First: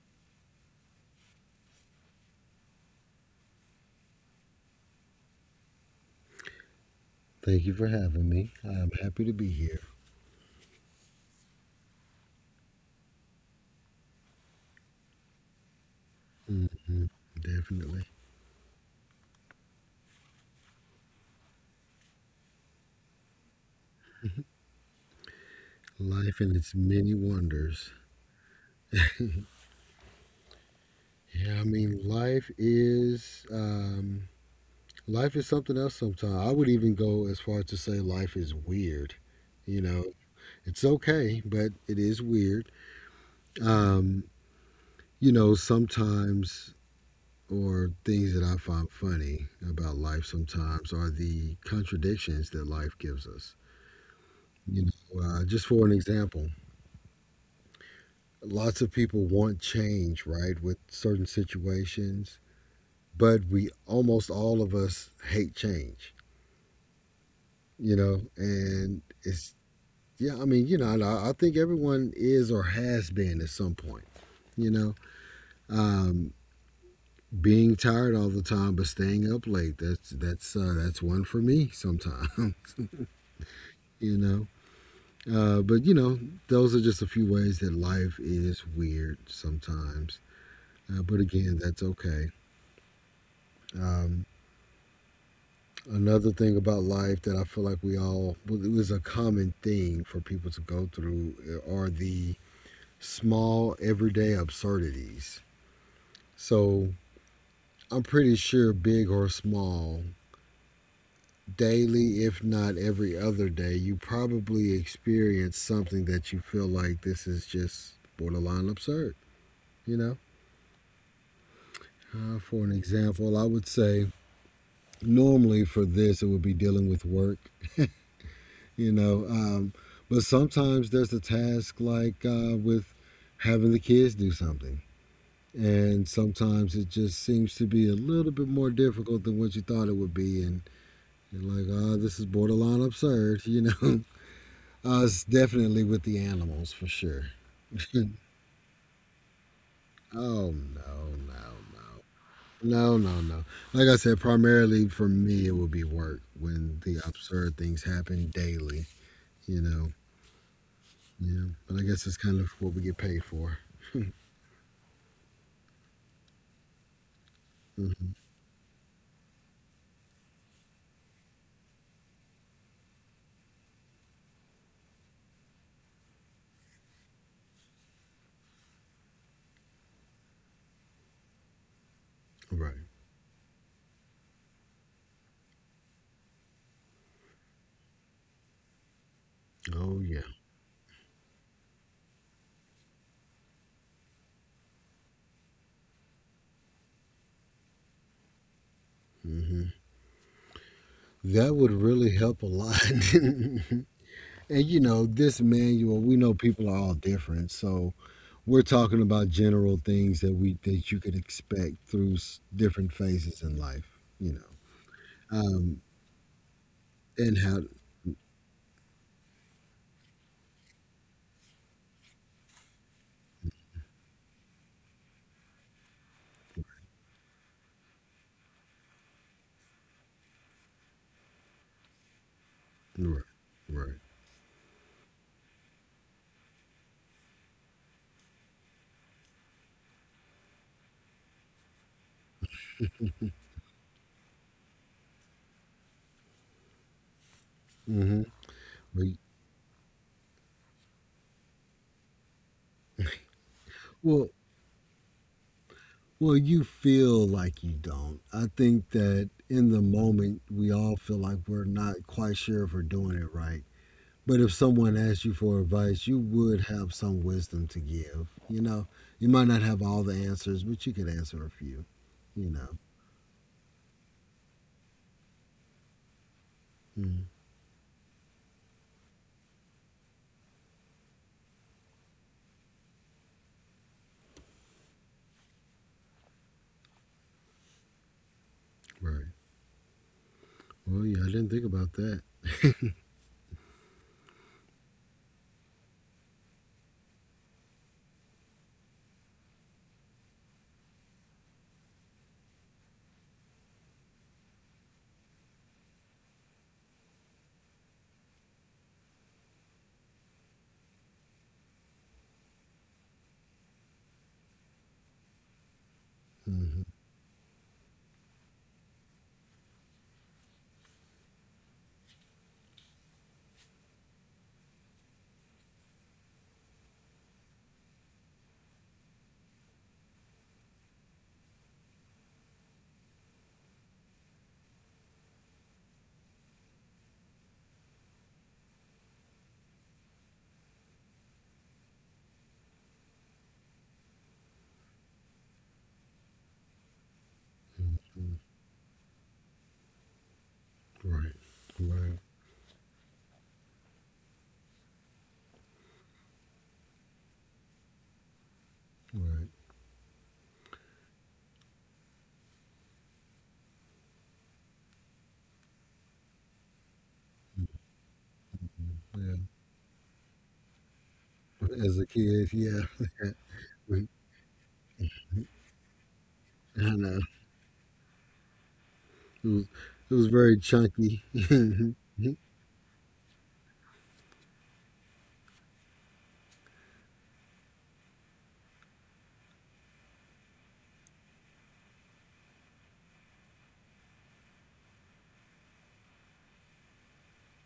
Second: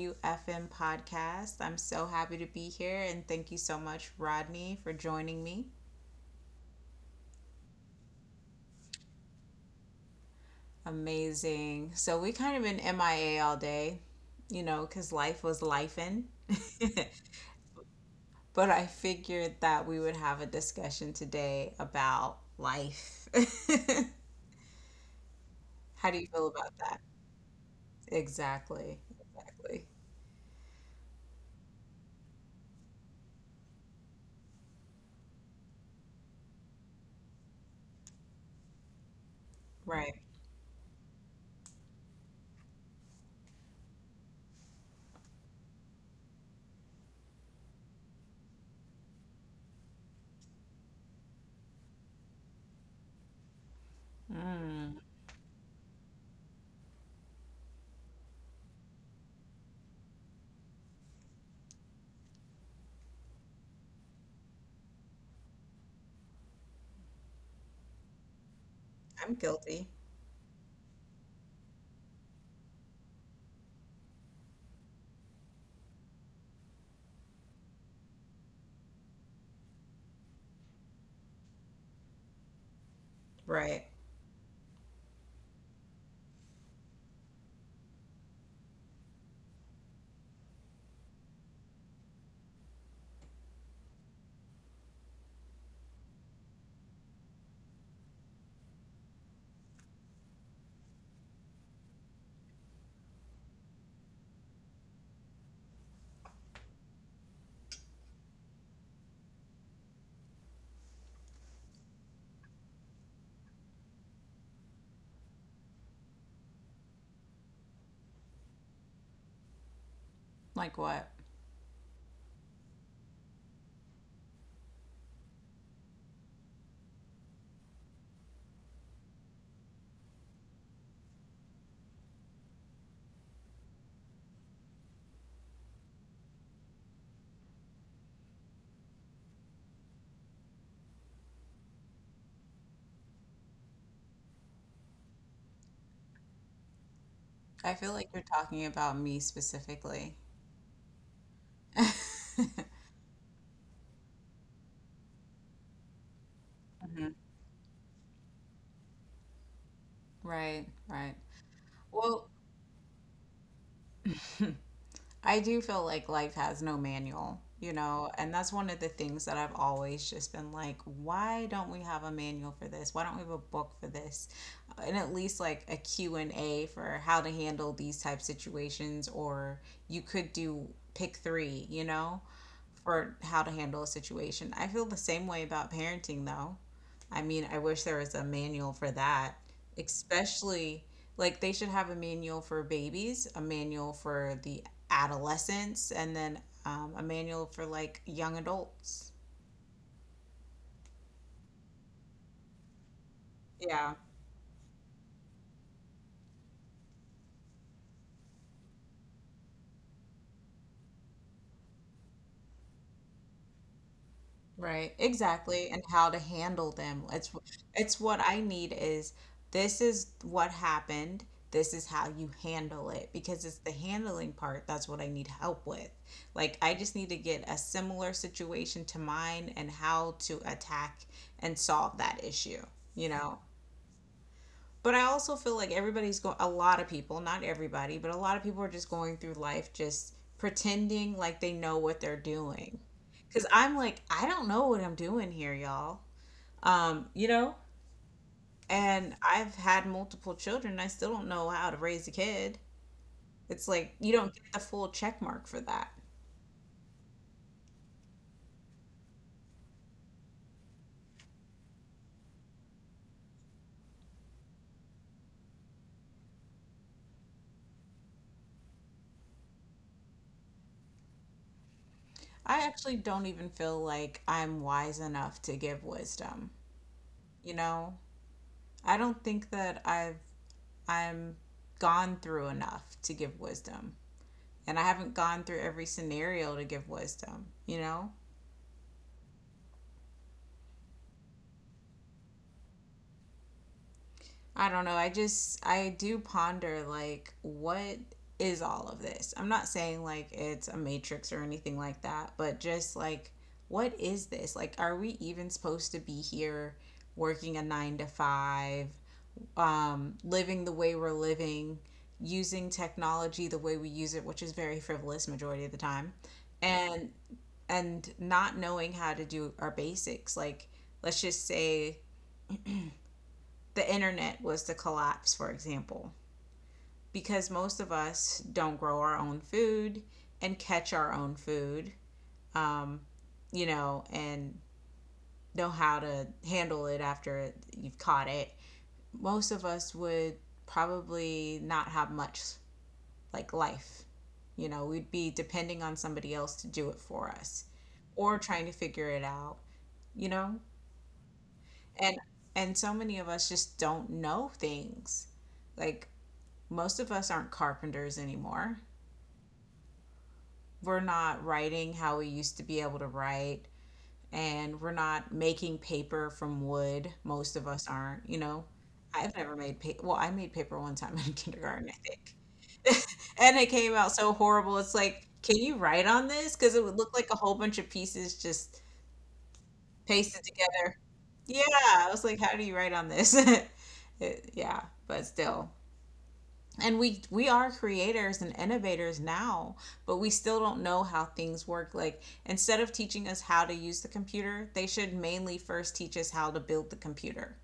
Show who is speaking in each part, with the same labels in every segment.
Speaker 1: WFM podcast. I'm so happy to be here, and thank you so much, Rodney, for joining me.
Speaker 2: Thank you for having me. I'm happy to be here.
Speaker 1: Amazing. So, we kind of been MIA all day, you know, because life was lifing.
Speaker 2: Definitely.
Speaker 1: But I figured that we would have a discussion today about life. How do you
Speaker 2: Life
Speaker 1: feel
Speaker 2: and its
Speaker 1: about that?
Speaker 2: many wonders.
Speaker 1: Exactly. Exactly.
Speaker 2: Yeah, I mean, life is life is something else. Sometimes I would even go as far as to say life is weird. You know,
Speaker 1: Right.
Speaker 2: it's okay, but it is weird. Um, you know, sometimes or things that I find funny about life sometimes are the contradictions that life gives us. You
Speaker 1: Mm.
Speaker 2: know, just for an example, lots of people want change, right, with certain situations, but we almost all of us hate change, you know, and
Speaker 1: I'm guilty.
Speaker 2: yeah, I mean, you know, and I think everyone is or has been at some point, you know, um, being tired all the time, but staying up late. That's one for me sometimes,
Speaker 1: Right.
Speaker 2: you know. But you know, those are just a few ways that life is weird sometimes. But again, that's okay. Um, Another thing about life that I feel like we all, well, it was a common thing for people to go through are the small everyday absurdities. So I'm pretty sure, big or small, daily, if not every other day, you probably experience something that you feel like this is just borderline absurd, you know?
Speaker 1: Like what?
Speaker 2: For an example, I would say normally for this, it would be dealing with work you know. But sometimes there's a task like with having the kids do something. And sometimes it just seems to be a little bit more difficult than what you thought it would be. And you're like, oh, this is borderline absurd, you know. It's definitely with the animals for sure.
Speaker 1: I feel like you're talking about me specifically.
Speaker 2: Oh, no. No. Like I said, primarily for me, it would be work when the
Speaker 1: Mhm.
Speaker 2: absurd things happen daily, you know.
Speaker 1: Right, right.
Speaker 2: Yeah, but I guess it's
Speaker 1: Well,
Speaker 2: kind of what we get paid for.
Speaker 1: I do feel like life has no manual, you know,
Speaker 2: Hmm.
Speaker 1: and that's one of the things that I've always just been like, why don't we have a manual for this? Why don't we have a book for this? And at least like a Q&A for how to handle these type situations, or you could do pick three, you know?
Speaker 2: Right.
Speaker 1: Or how to handle a situation. I feel the same way about parenting, though. I mean, I wish there was a manual for that,
Speaker 2: Oh yeah.
Speaker 1: especially like they should have a manual for babies, a manual for the adolescents, and then a manual for like young adults.
Speaker 2: Hmm. That would really help a lot. And
Speaker 1: Yeah.
Speaker 2: you know, this manual, we know people are all different, so we're talking about general things that you could expect through s- different phases in life. You know,
Speaker 1: Right, exactly, and how to handle them. It's
Speaker 2: and how.
Speaker 1: what I need is this is what happened. This is how you handle it, because it's the handling part that's what I need help with. Like I just need to get a similar situation to mine and how to attack and solve that issue, you
Speaker 2: Right.
Speaker 1: know.
Speaker 2: Right.
Speaker 1: But I also feel like everybody's going, a lot of people, not everybody, but a lot of people are just going through life just pretending like they know what they're doing. Because I'm like, I don't know what I'm doing here, y'all. You know?
Speaker 2: Hmm.
Speaker 1: And I've had multiple children, and I still don't know how to raise a kid. It's like, you
Speaker 2: Well,
Speaker 1: don't get the full check mark for that.
Speaker 2: you feel like you don't. I think that in the moment, we all feel like we're not quite sure if we're doing it right. But if someone asked you for advice, you would have some wisdom to give. You know, you might not have all the answers, but you could answer a few. You
Speaker 1: I
Speaker 2: know.
Speaker 1: actually don't even feel like I'm wise enough to give wisdom.
Speaker 2: Mm.
Speaker 1: You know, I don't think that I'm gone through enough to give wisdom, and I haven't gone through every scenario to give wisdom, you know?
Speaker 2: Right. Well, yeah, I didn't think about that.
Speaker 1: I don't know. I do ponder, like, what is all of this? I'm not saying, like, it's a matrix or anything like that, but just, like, what is this? Like, are we even supposed to be here working a nine to five, living the way we're living, using technology the way we use it, which is very frivolous majority of the time?
Speaker 2: Mhm.
Speaker 1: And not knowing how to do our basics. Like, let's just say the internet was to collapse, for example, because most of us don't grow our own food and catch our own food, um, you know, and know how to handle it after you've caught it. Most of us would probably not have much like life. You know, we'd be depending on somebody else to do it for us or
Speaker 2: Mm.
Speaker 1: trying to figure it out, you know?
Speaker 2: Right. Right.
Speaker 1: And so many of us just don't know things. Like most of us aren't carpenters anymore.
Speaker 2: Right.
Speaker 1: We're not writing how we used to be able to write, and we're not making paper from wood. Most of us aren't, you know.
Speaker 2: Mm. Yeah.
Speaker 1: I've never made paper. Well, I made paper one time in
Speaker 2: Mhm.
Speaker 1: kindergarten,
Speaker 2: As
Speaker 1: I
Speaker 2: a
Speaker 1: think.
Speaker 2: kid, yeah.
Speaker 1: And it came out so horrible. It's like, can you write on this? Because it
Speaker 2: I
Speaker 1: would look
Speaker 2: know
Speaker 1: like a whole bunch of pieces just
Speaker 2: it was it was
Speaker 1: pasted
Speaker 2: very
Speaker 1: together.
Speaker 2: chunky.
Speaker 1: Yeah,
Speaker 2: Mhm.
Speaker 1: I was like, how do you write on this? It, yeah, but still, and we are creators and innovators now, but we still don't know how things work. Like instead of teaching us how to use the computer, they should mainly first teach us how to build the computer,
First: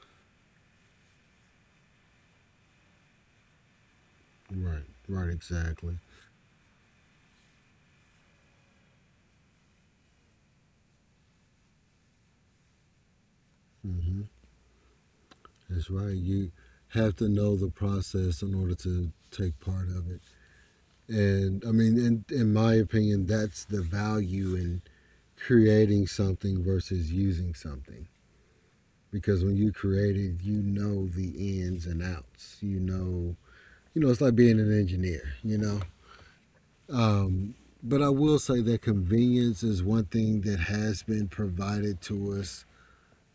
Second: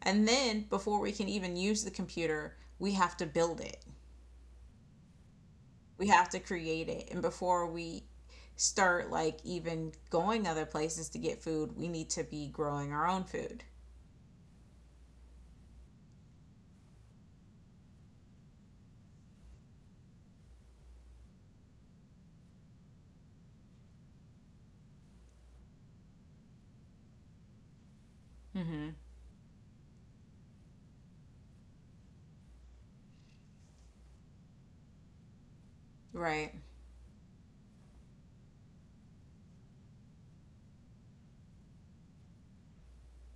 Speaker 1: and then before we can even use the computer, we have to build it,
Speaker 2: Right. Right. Exactly.
Speaker 1: we have to create it. And before we start like even going other places to get food, we need to be growing our own food.
Speaker 2: Mhm. That's right. You have to know the process in order to take part of it. And I mean, in my opinion, that's the value in creating something versus using something.
Speaker 1: Hmm.
Speaker 2: Because when you create it, you know the ins and outs. You know, it's like being an engineer, you know.
Speaker 1: Right.
Speaker 2: Um, but I will say that convenience is one thing that has been provided to us,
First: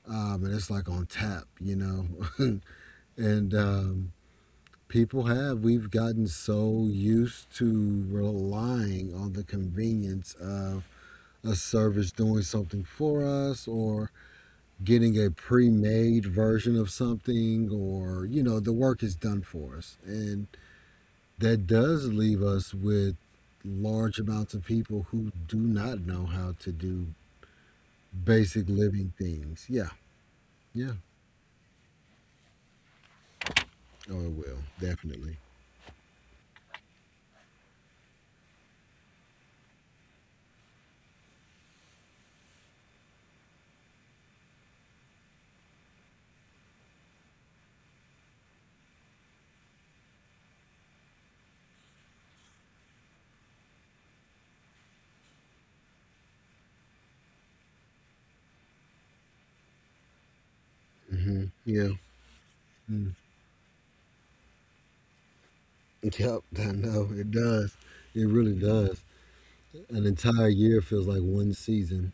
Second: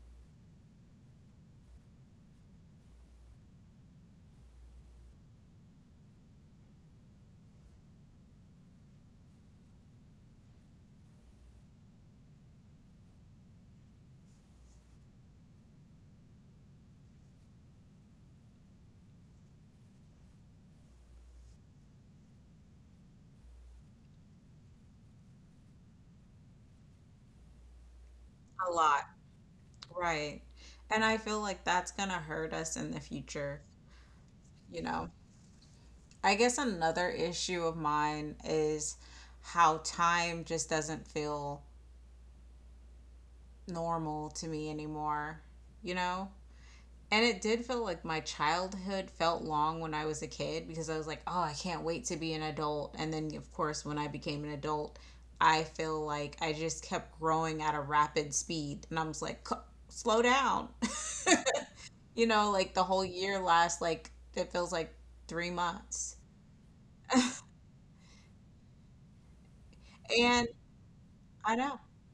Speaker 2: and it's like on tap, you know. and people have, we've gotten so used to relying on the convenience of a service doing something for us or getting a pre-made version of something, or you know the work is done for us, and that does leave us with large amounts of people who do not know how to do basic
Speaker 1: A lot.
Speaker 2: living things. Yeah.
Speaker 1: Right.
Speaker 2: Yeah.
Speaker 1: And I feel like that's going to hurt us in the future,
Speaker 2: Oh, it will
Speaker 1: you know.
Speaker 2: definitely.
Speaker 1: I guess another issue of mine is how time just doesn't feel normal to me anymore, you know? And it did feel like my childhood felt long when I was a kid because I was like, oh, I can't wait to be an adult. And then, of course, when I became an adult, I feel like I just kept growing at a rapid speed. And I was like, "Slow down."
Speaker 2: Hmm. Yeah.
Speaker 1: You know, like the whole
Speaker 2: Mm.
Speaker 1: year lasts like, it feels like 3 months.
Speaker 2: Yep, I know it does. It really does. An
Speaker 1: And
Speaker 2: entire year feels like one
Speaker 1: I know.
Speaker 2: season.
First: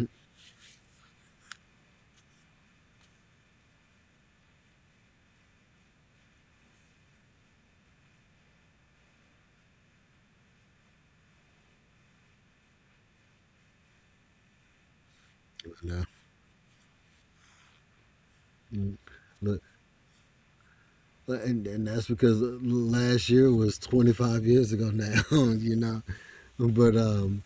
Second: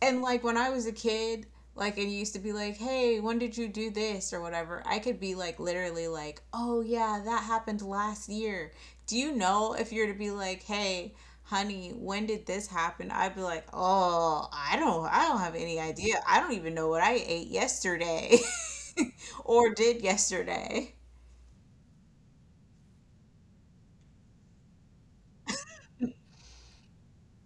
Speaker 1: And like when I was a kid, like it used to be like, hey, when did you do this or whatever? I could be like literally like, oh yeah, that happened last year. Do you know if you're to be like, hey, honey, when did this happen? I'd be like, oh, I don't have any
Speaker 2: Yeah.
Speaker 1: idea. I don't even know what I ate yesterday
Speaker 2: Mm. Look,
Speaker 1: or did yesterday.
Speaker 2: and that's because last year was 25 years ago now. You know, but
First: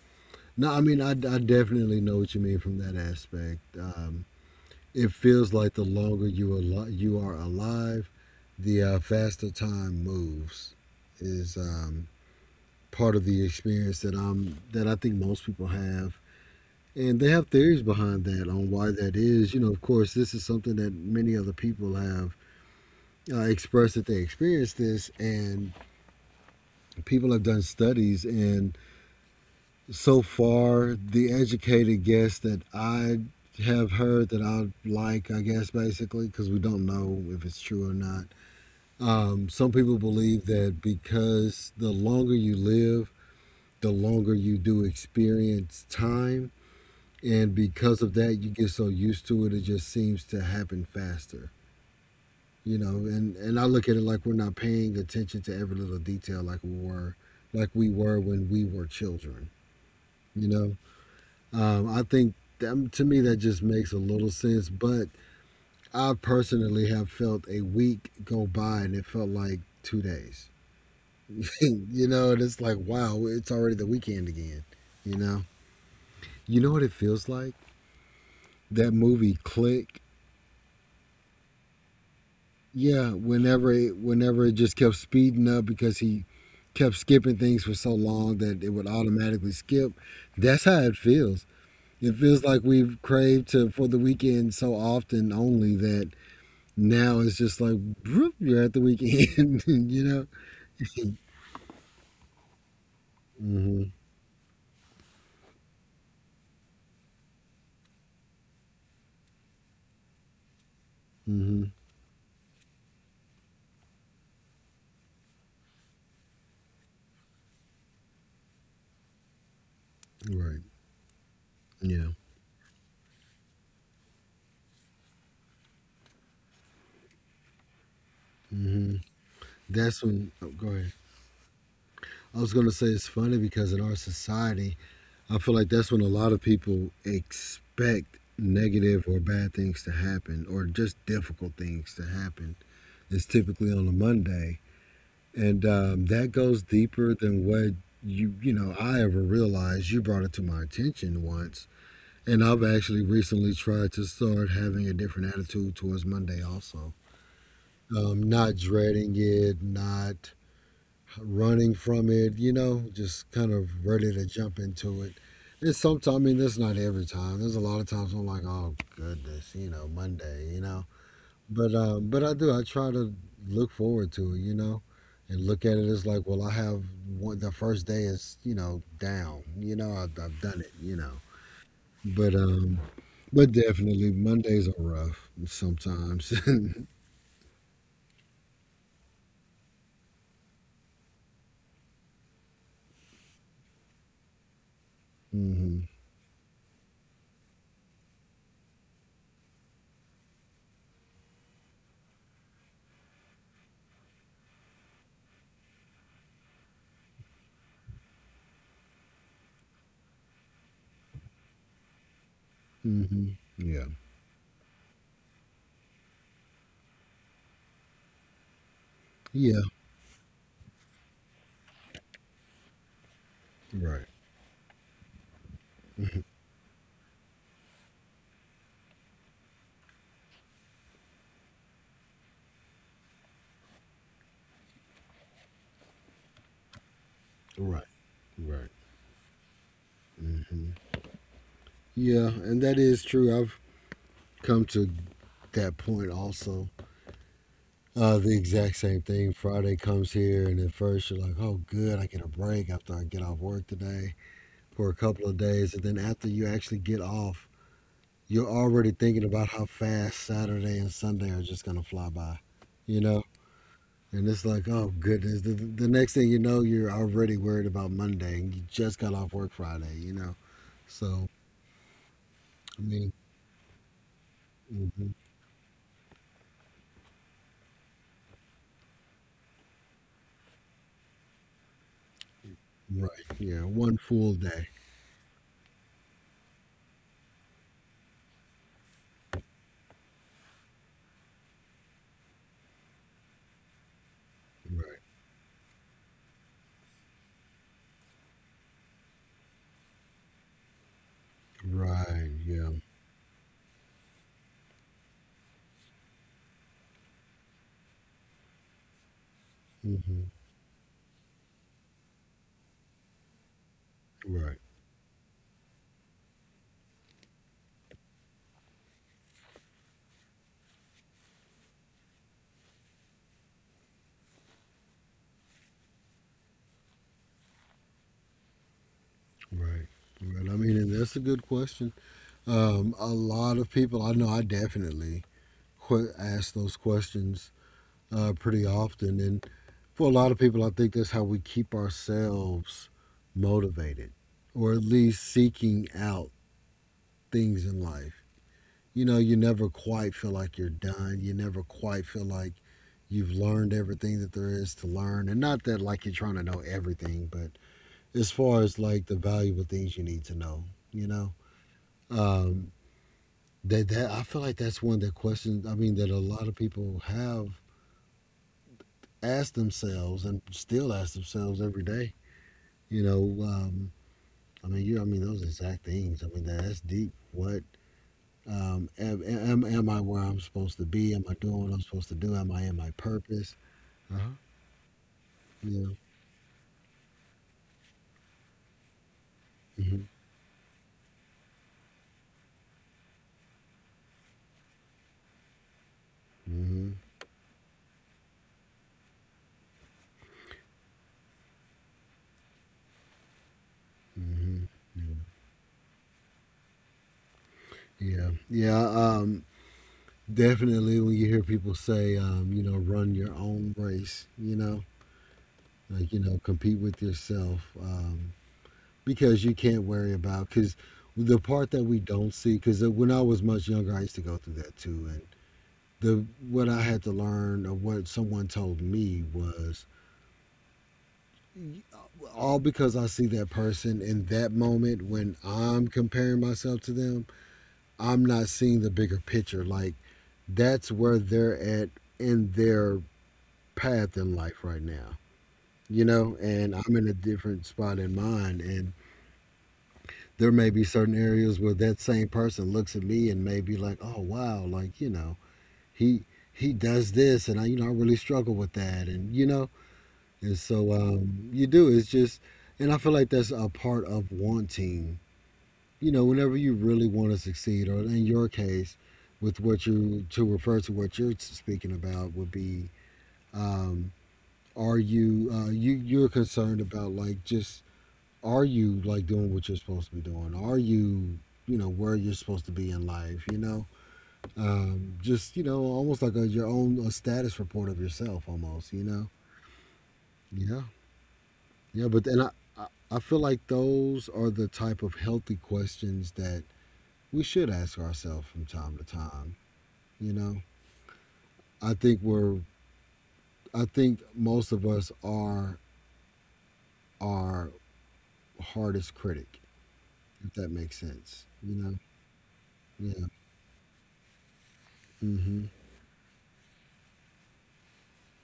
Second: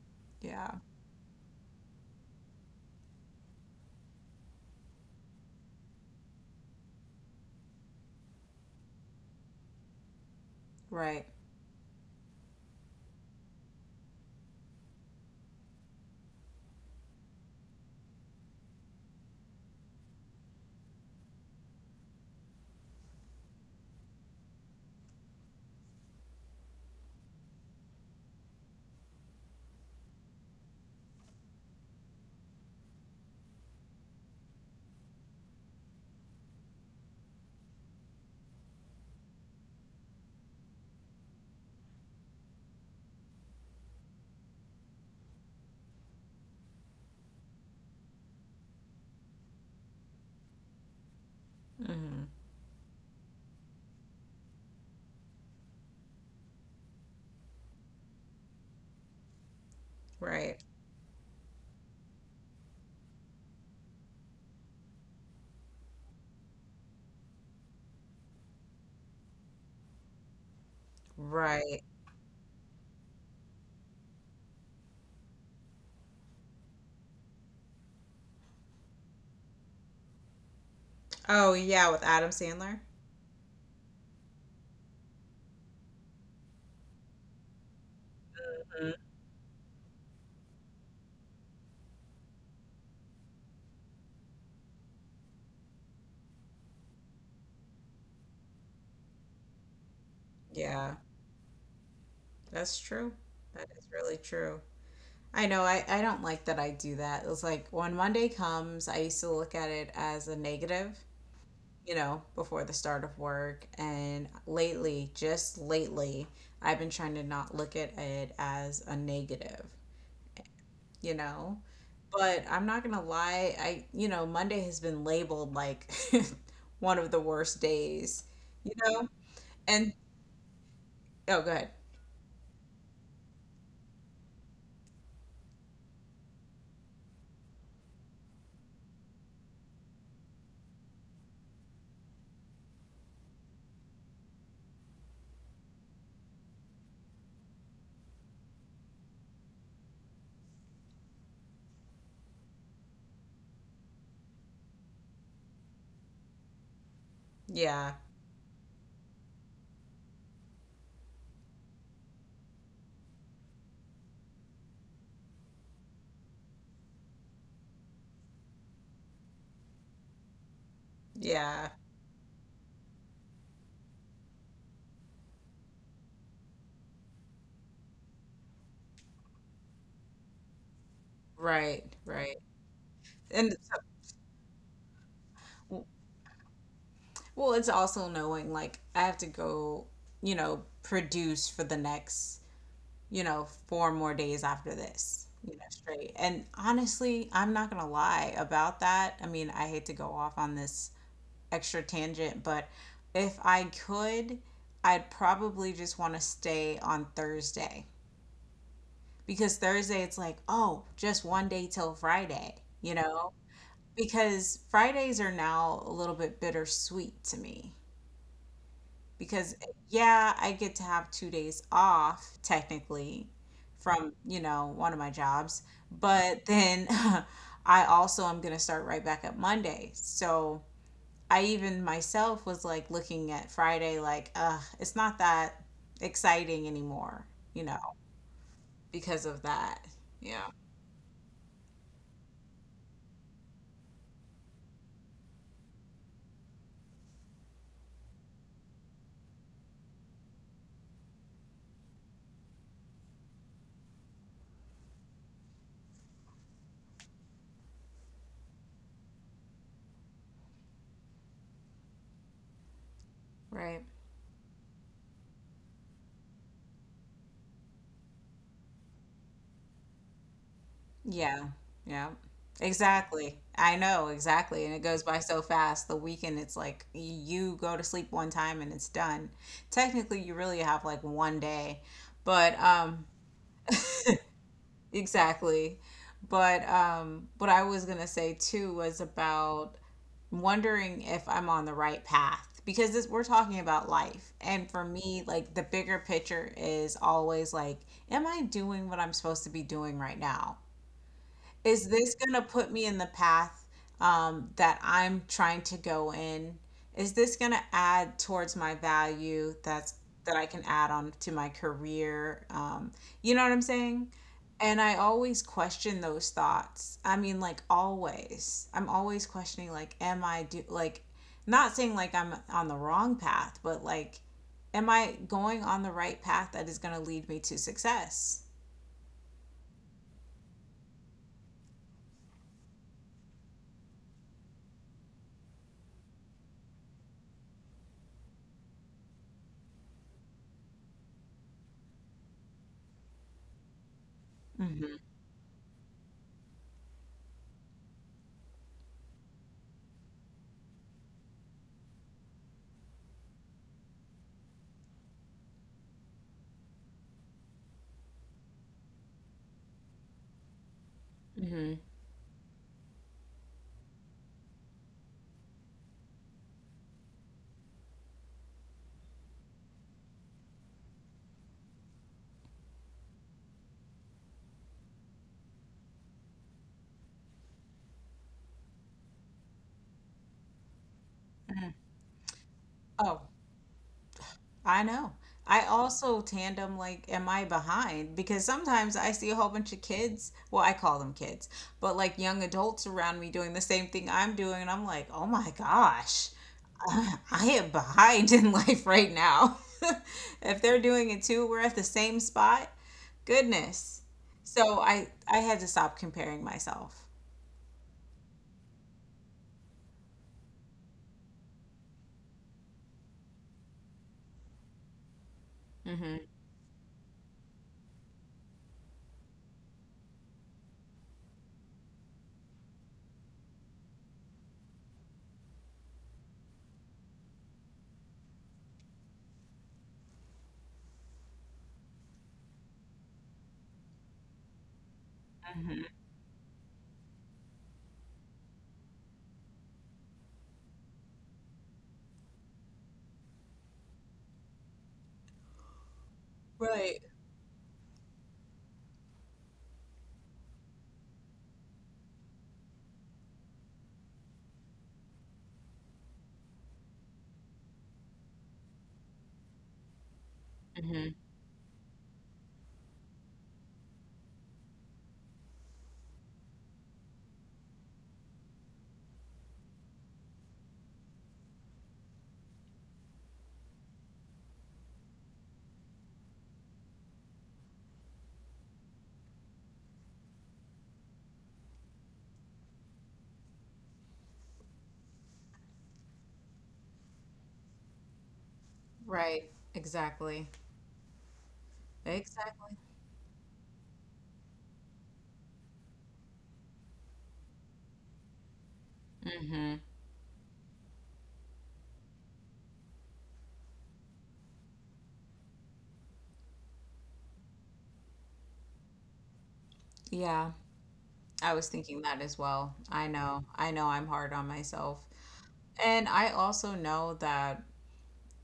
Speaker 2: no,
Speaker 1: Yeah.
Speaker 2: I mean, I definitely know what you mean from that aspect. It feels like the longer you are you are alive, the faster time moves
Speaker 1: Right.
Speaker 2: is part of the experience that I think most people have, and they have theories behind that on why that is, you know. Of course, this is something that many other people have expressed that they experienced this. And people have done studies, and so far, the educated guess that I have heard that I like, I guess, basically, because we don't know if it's true or not. Some people believe that because the longer you live, the longer you do experience time. And because of that, you get so used to it, it just seems to happen faster.
Speaker 1: Hmm.
Speaker 2: You know, and I look at it like we're not paying attention to every little detail like like we were when we were children. You
Speaker 1: Right.
Speaker 2: know, I think that, to me that just makes a little sense. But I personally have felt a week go by and it felt like 2 days.
Speaker 1: Right.
Speaker 2: You know, and it's like, wow, it's already the weekend again. You know, you know what it feels like? That movie Click.
Speaker 1: Oh yeah, with Adam Sandler.
Speaker 2: Yeah, whenever it just kept speeding up because he kept skipping things for so long that it would
Speaker 1: Mhm.
Speaker 2: automatically skip. That's how it feels. It feels like we've craved to for the weekend so often only that now it's just like whoop, you're at the weekend. You know.
Speaker 1: Yeah,
Speaker 2: mm
Speaker 1: that's true. That is
Speaker 2: hmm
Speaker 1: really true. I know. I don't like that I do that. It's like when Monday comes, I used to look at it as a negative,
Speaker 2: mm
Speaker 1: you know, before the start of work. And lately, just lately, I've been trying to not look at it as a negative,
Speaker 2: hmm Right.
Speaker 1: you know?
Speaker 2: Yeah.
Speaker 1: But I'm not gonna lie, I, you know, Monday has been labeled like one of the worst days,
Speaker 2: mm
Speaker 1: you
Speaker 2: hmm
Speaker 1: know? And
Speaker 2: That's when. Oh, go ahead.
Speaker 1: oh, go ahead.
Speaker 2: I was gonna say it's funny because in our society, I feel like that's when a lot of people expect negative or bad things to happen, or just difficult things to happen. It's typically on a Monday, and that goes deeper than what you know I ever realized. You brought it to my attention once. And I've actually recently tried to start having a different attitude towards Monday also.
Speaker 1: Yeah,
Speaker 2: Not dreading it, not running from it, you know, just kind of ready to jump into it. And sometimes, I mean, that's not every time. There's a lot of times I'm like, oh goodness, you know, Monday, you know.
Speaker 1: yeah,
Speaker 2: But but I do. I try to look forward to it, you know, and look at it as like, well, I have one. The first day is, you know, down. You know, I've done it, you know.
Speaker 1: right, right.
Speaker 2: But but
Speaker 1: And
Speaker 2: definitely, Mondays are rough
Speaker 1: so
Speaker 2: sometimes.
Speaker 1: Well, it's also knowing like I have to go, you know, produce for the next, you know, four more days after this, you know,
Speaker 2: Hmm.
Speaker 1: straight. And honestly, I'm not gonna lie about that. I mean, I hate to go off on this extra tangent, but if I could, I'd probably just want to stay on Thursday because Thursday it's like, oh, just one day till Friday, you know?
Speaker 2: Hmm. Yeah.
Speaker 1: Because Fridays are now a little bit bittersweet to me because
Speaker 2: Yeah.
Speaker 1: yeah, I get to have 2 days off technically
Speaker 2: Right.
Speaker 1: from, you know, one of my jobs, but then I also am going to start right back up Monday. So I even myself was like looking at Friday like, it's not that exciting anymore, you know,
Speaker 2: Right. Right.
Speaker 1: because of that. Yeah.
Speaker 2: Hmm. Yeah, and that is true. I've come to that point also. The exact same thing. Friday comes here, and at first you're like, "Oh, good, I get a break after I get off work today for a couple of days," and then after you actually get off, you're already thinking about how fast Saturday and Sunday are just gonna fly by. You know.
Speaker 1: Right.
Speaker 2: And it's like, oh goodness. The next thing you know, you're already worried about Monday, and you just got off work Friday. You know, so
Speaker 1: Yeah. Yeah.
Speaker 2: I mean,
Speaker 1: Exactly. I know, exactly. And it goes
Speaker 2: hmm,
Speaker 1: by so fast. The weekend, it's like you go to sleep one time and it's done. Technically, you really have like one day. But
Speaker 2: right? Yeah, one full day.
Speaker 1: exactly. But what I was gonna say too was about wondering if I'm on the right path, because this, we're talking about life. And for
Speaker 2: Right.
Speaker 1: me, like the bigger picture is always like, am I doing what I'm supposed to be doing right now? Is this
Speaker 2: Right.
Speaker 1: going to
Speaker 2: Yeah.
Speaker 1: put me in the path that I'm trying to go in? Is this going to add towards my value
Speaker 2: Hmm.
Speaker 1: that I can add on to my career? You know what I'm saying?
Speaker 2: Right.
Speaker 1: And I always question those thoughts. I mean, like always. I'm always questioning like am I do like not saying like I'm on the wrong path, but like am I going on the right path that is going to lead me to success?
Speaker 2: Right. Right. I mean, and that's a good question. A lot of people I know, I definitely que- ask those questions pretty often, and for a lot of people, I think that's how we keep ourselves motivated, or at
Speaker 1: Mhm.
Speaker 2: least seeking out things in life. You know, you never quite feel like you're done. You never quite feel like you've learned everything that there is to learn. And not that like you're trying to know everything, but as far as like the valuable things you need to know, you know,
Speaker 1: Mhm.
Speaker 2: um, that I feel like that's one of the questions, I mean, that a lot of people have asked themselves and still ask themselves every day, you know, I mean, I mean, those exact things. I mean, that's deep. What am I where I'm supposed to be? Am I doing what I'm supposed to do? Am I in my purpose? Uh-huh.
Speaker 1: I know. I
Speaker 2: Yeah.
Speaker 1: also tandem like, am I behind? Because sometimes I see a whole bunch of
Speaker 2: Mhm.
Speaker 1: kids. Well, I call them kids, but like young adults around me doing the same thing I'm doing. And I'm like, oh my gosh,
Speaker 2: Mhm.
Speaker 1: I am behind in life right now. If they're doing it too, we're at the same spot. Goodness.
Speaker 2: Mhm.
Speaker 1: So I had to stop comparing myself.
Speaker 2: Yeah. Yeah. Definitely when you hear people say, you know, run your own race, you know, like,
Speaker 1: Mm-hmm.
Speaker 2: you know, compete with yourself because you can't worry about, because the part that we don't see, because when I was much younger, I used to go through that too. And the what I had to learn or what someone told me was all because I see that person in that moment when
Speaker 1: Mm-hmm.
Speaker 2: I'm comparing myself to them, I'm not seeing the bigger picture. Like that's where they're at in their path in life right now, you know, and I'm
Speaker 1: Right.
Speaker 2: in a different spot in mine. And there may be certain areas where that same person looks at me and may be like, oh, wow, like, you know, he. he does this, and I, you know, I really struggle with that, and you know, and so
Speaker 1: Mm-hmm.
Speaker 2: you do. It's just, and I feel like that's a part of wanting whenever you really want to succeed, or in your case, with what you to refer to what you're speaking about would be, um, are you you're concerned about like just are you like doing what you're supposed to be doing? Are you you know where you're supposed to be in life? Just almost like a, your own a status report of yourself, almost. You know,
Speaker 1: Right. Exactly.
Speaker 2: yeah, yeah. But and I
Speaker 1: Exactly.
Speaker 2: I feel like those are the type of healthy questions that we should ask ourselves from time to time.
Speaker 1: Mm-hmm.
Speaker 2: You know, I think we're I think most of us are our hardest critic,
Speaker 1: Yeah.
Speaker 2: if that makes sense.
Speaker 1: I was
Speaker 2: You know,
Speaker 1: thinking that as well. I
Speaker 2: yeah.
Speaker 1: know. I know I'm hard on myself.
Speaker 2: Mm-hmm.
Speaker 1: And I also know that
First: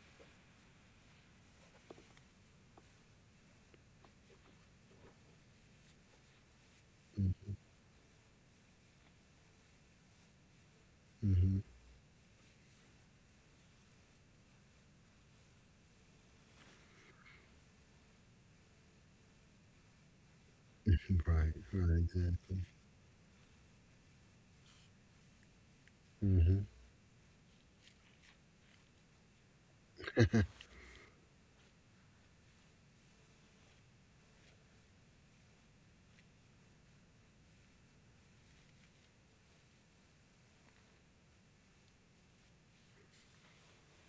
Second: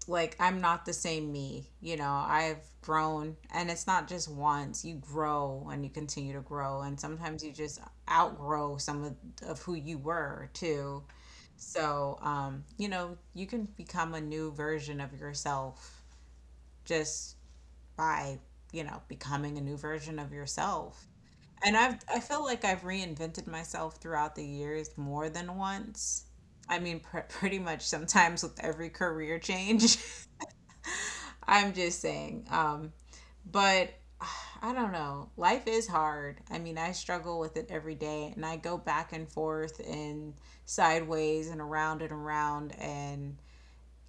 Speaker 1: like I'm not the same me. You know, I've grown, and it's not just once. You grow and you continue to grow, and sometimes you just outgrow some of who you were too.
Speaker 2: Mm-hmm.
Speaker 1: So, you know, you can become a new version of yourself just by, you know, becoming a new version of yourself.
Speaker 2: Right.
Speaker 1: And I've
Speaker 2: Right.
Speaker 1: I feel
Speaker 2: Exactly.
Speaker 1: like I've reinvented myself throughout the years more than once.
Speaker 2: Mm-hmm.
Speaker 1: I mean, pretty much sometimes with every career change. I'm just saying. But I don't know. Life is hard. I mean, I struggle with it every day, and I go back and forth and sideways and around and around. And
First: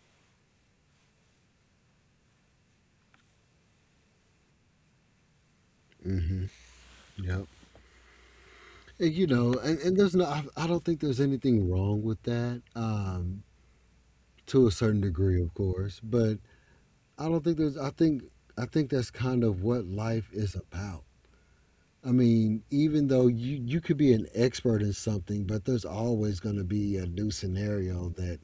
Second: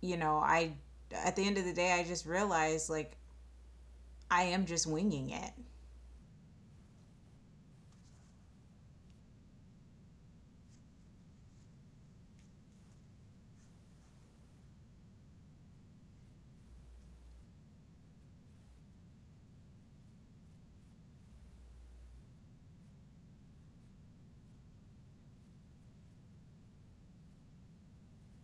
Speaker 1: you know, I at the end of the day, I just realize like I am just winging it.
Speaker 2: Mm-hmm. Yep. And, you know, and there's no, I don't think there's anything wrong with that. To a certain degree, of course, but I don't think there's. I think that's kind of what life is about. I mean, even though you could be an expert in something, but there's always going to be a new scenario that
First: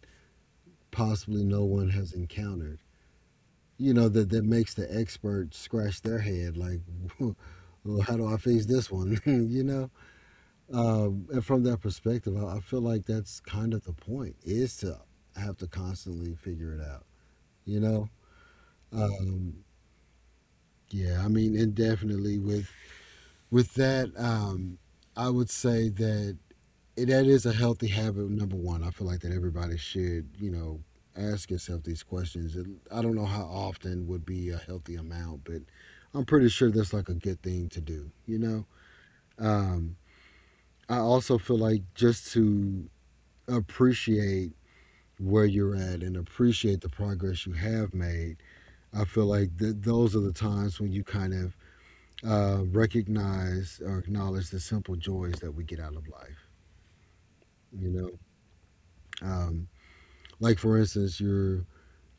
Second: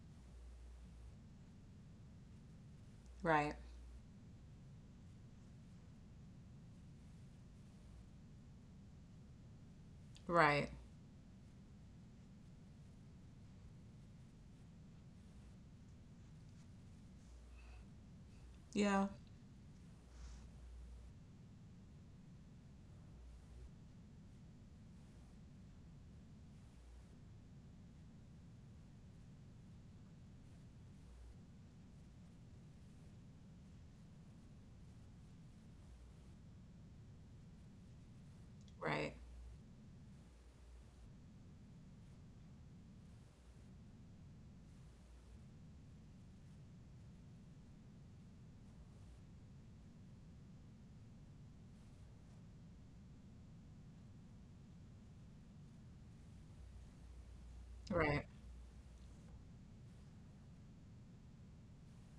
Speaker 2: possibly no one has encountered.
Speaker 1: Right.
Speaker 2: You know that makes the expert scratch their head, like, well, how do I face this one?
Speaker 1: Right.
Speaker 2: And from that perspective, I feel like that's kind of the point is to have to constantly figure it out. You know,
Speaker 1: Yeah.
Speaker 2: um, yeah. I mean, and definitely with with that, um, I would say that that is a healthy habit number one. I feel like that everybody should, you know, ask yourself these questions. And I don't know how often would be a healthy amount, but I'm pretty sure that's like a good thing to do, you know.
Speaker 1: Right.
Speaker 2: um, I also feel like just to appreciate where you're at and appreciate the progress you have made. I feel like those are the times when you kind of recognize or acknowledge the simple joys that we get out of life, you know.
Speaker 1: Right.
Speaker 2: um, like for instance you're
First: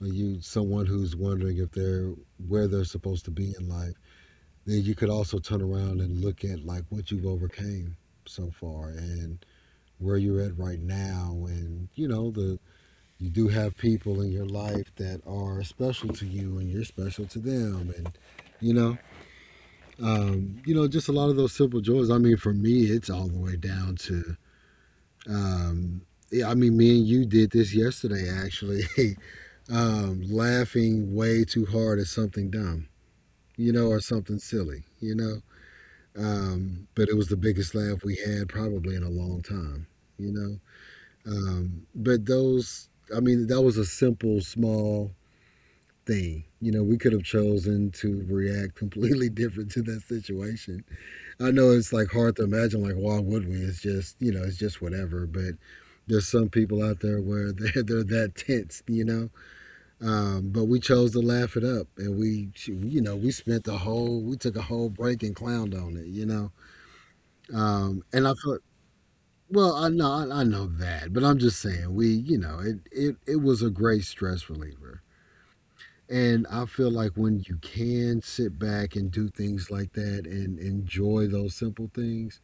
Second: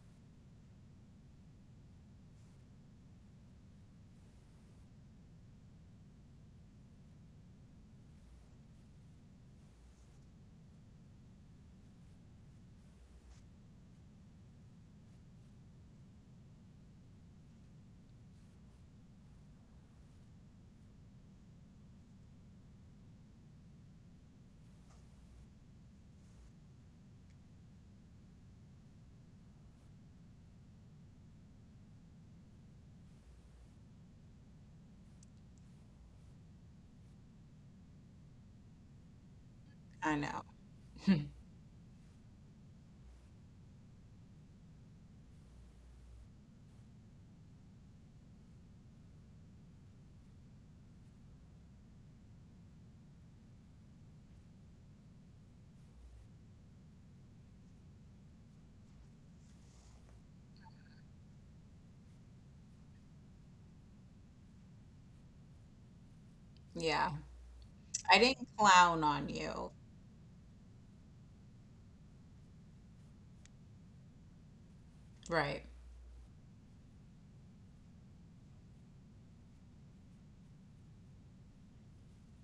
Speaker 2: or you someone who's wondering if they're where they're supposed to be in life, then you could also turn around and look at like what you've overcame so far, and where you're at right now. And you know, the you do have people in your life that are special to you and you're special to them. And you know, you know, just a lot of those simple joys. I mean, for me it's all the way down to um, yeah, I mean, me and you did this yesterday actually. Laughing way too hard at something dumb, you know, or something silly, you know. But it was the biggest laugh we had probably in a long time,
Speaker 1: I
Speaker 2: you
Speaker 1: know.
Speaker 2: know. But those, I mean, that was a simple, small thing. You know, we could have chosen to react completely different to that situation. I know it's like hard to imagine, like, why would we? It's just, you know, it's just whatever. But there's some people out there where they're, they're that tense, you know. But we chose to laugh it up, and we, you know, we we took a whole break and clowned on it, you know.
Speaker 1: Yeah. I
Speaker 2: And I
Speaker 1: didn't
Speaker 2: thought,
Speaker 1: clown on
Speaker 2: well,
Speaker 1: you.
Speaker 2: I know, I know that, but I'm just saying, we, you know, it was a great stress reliever.
Speaker 1: Right.
Speaker 2: And I feel like when you can sit back and do things like that and enjoy those simple things,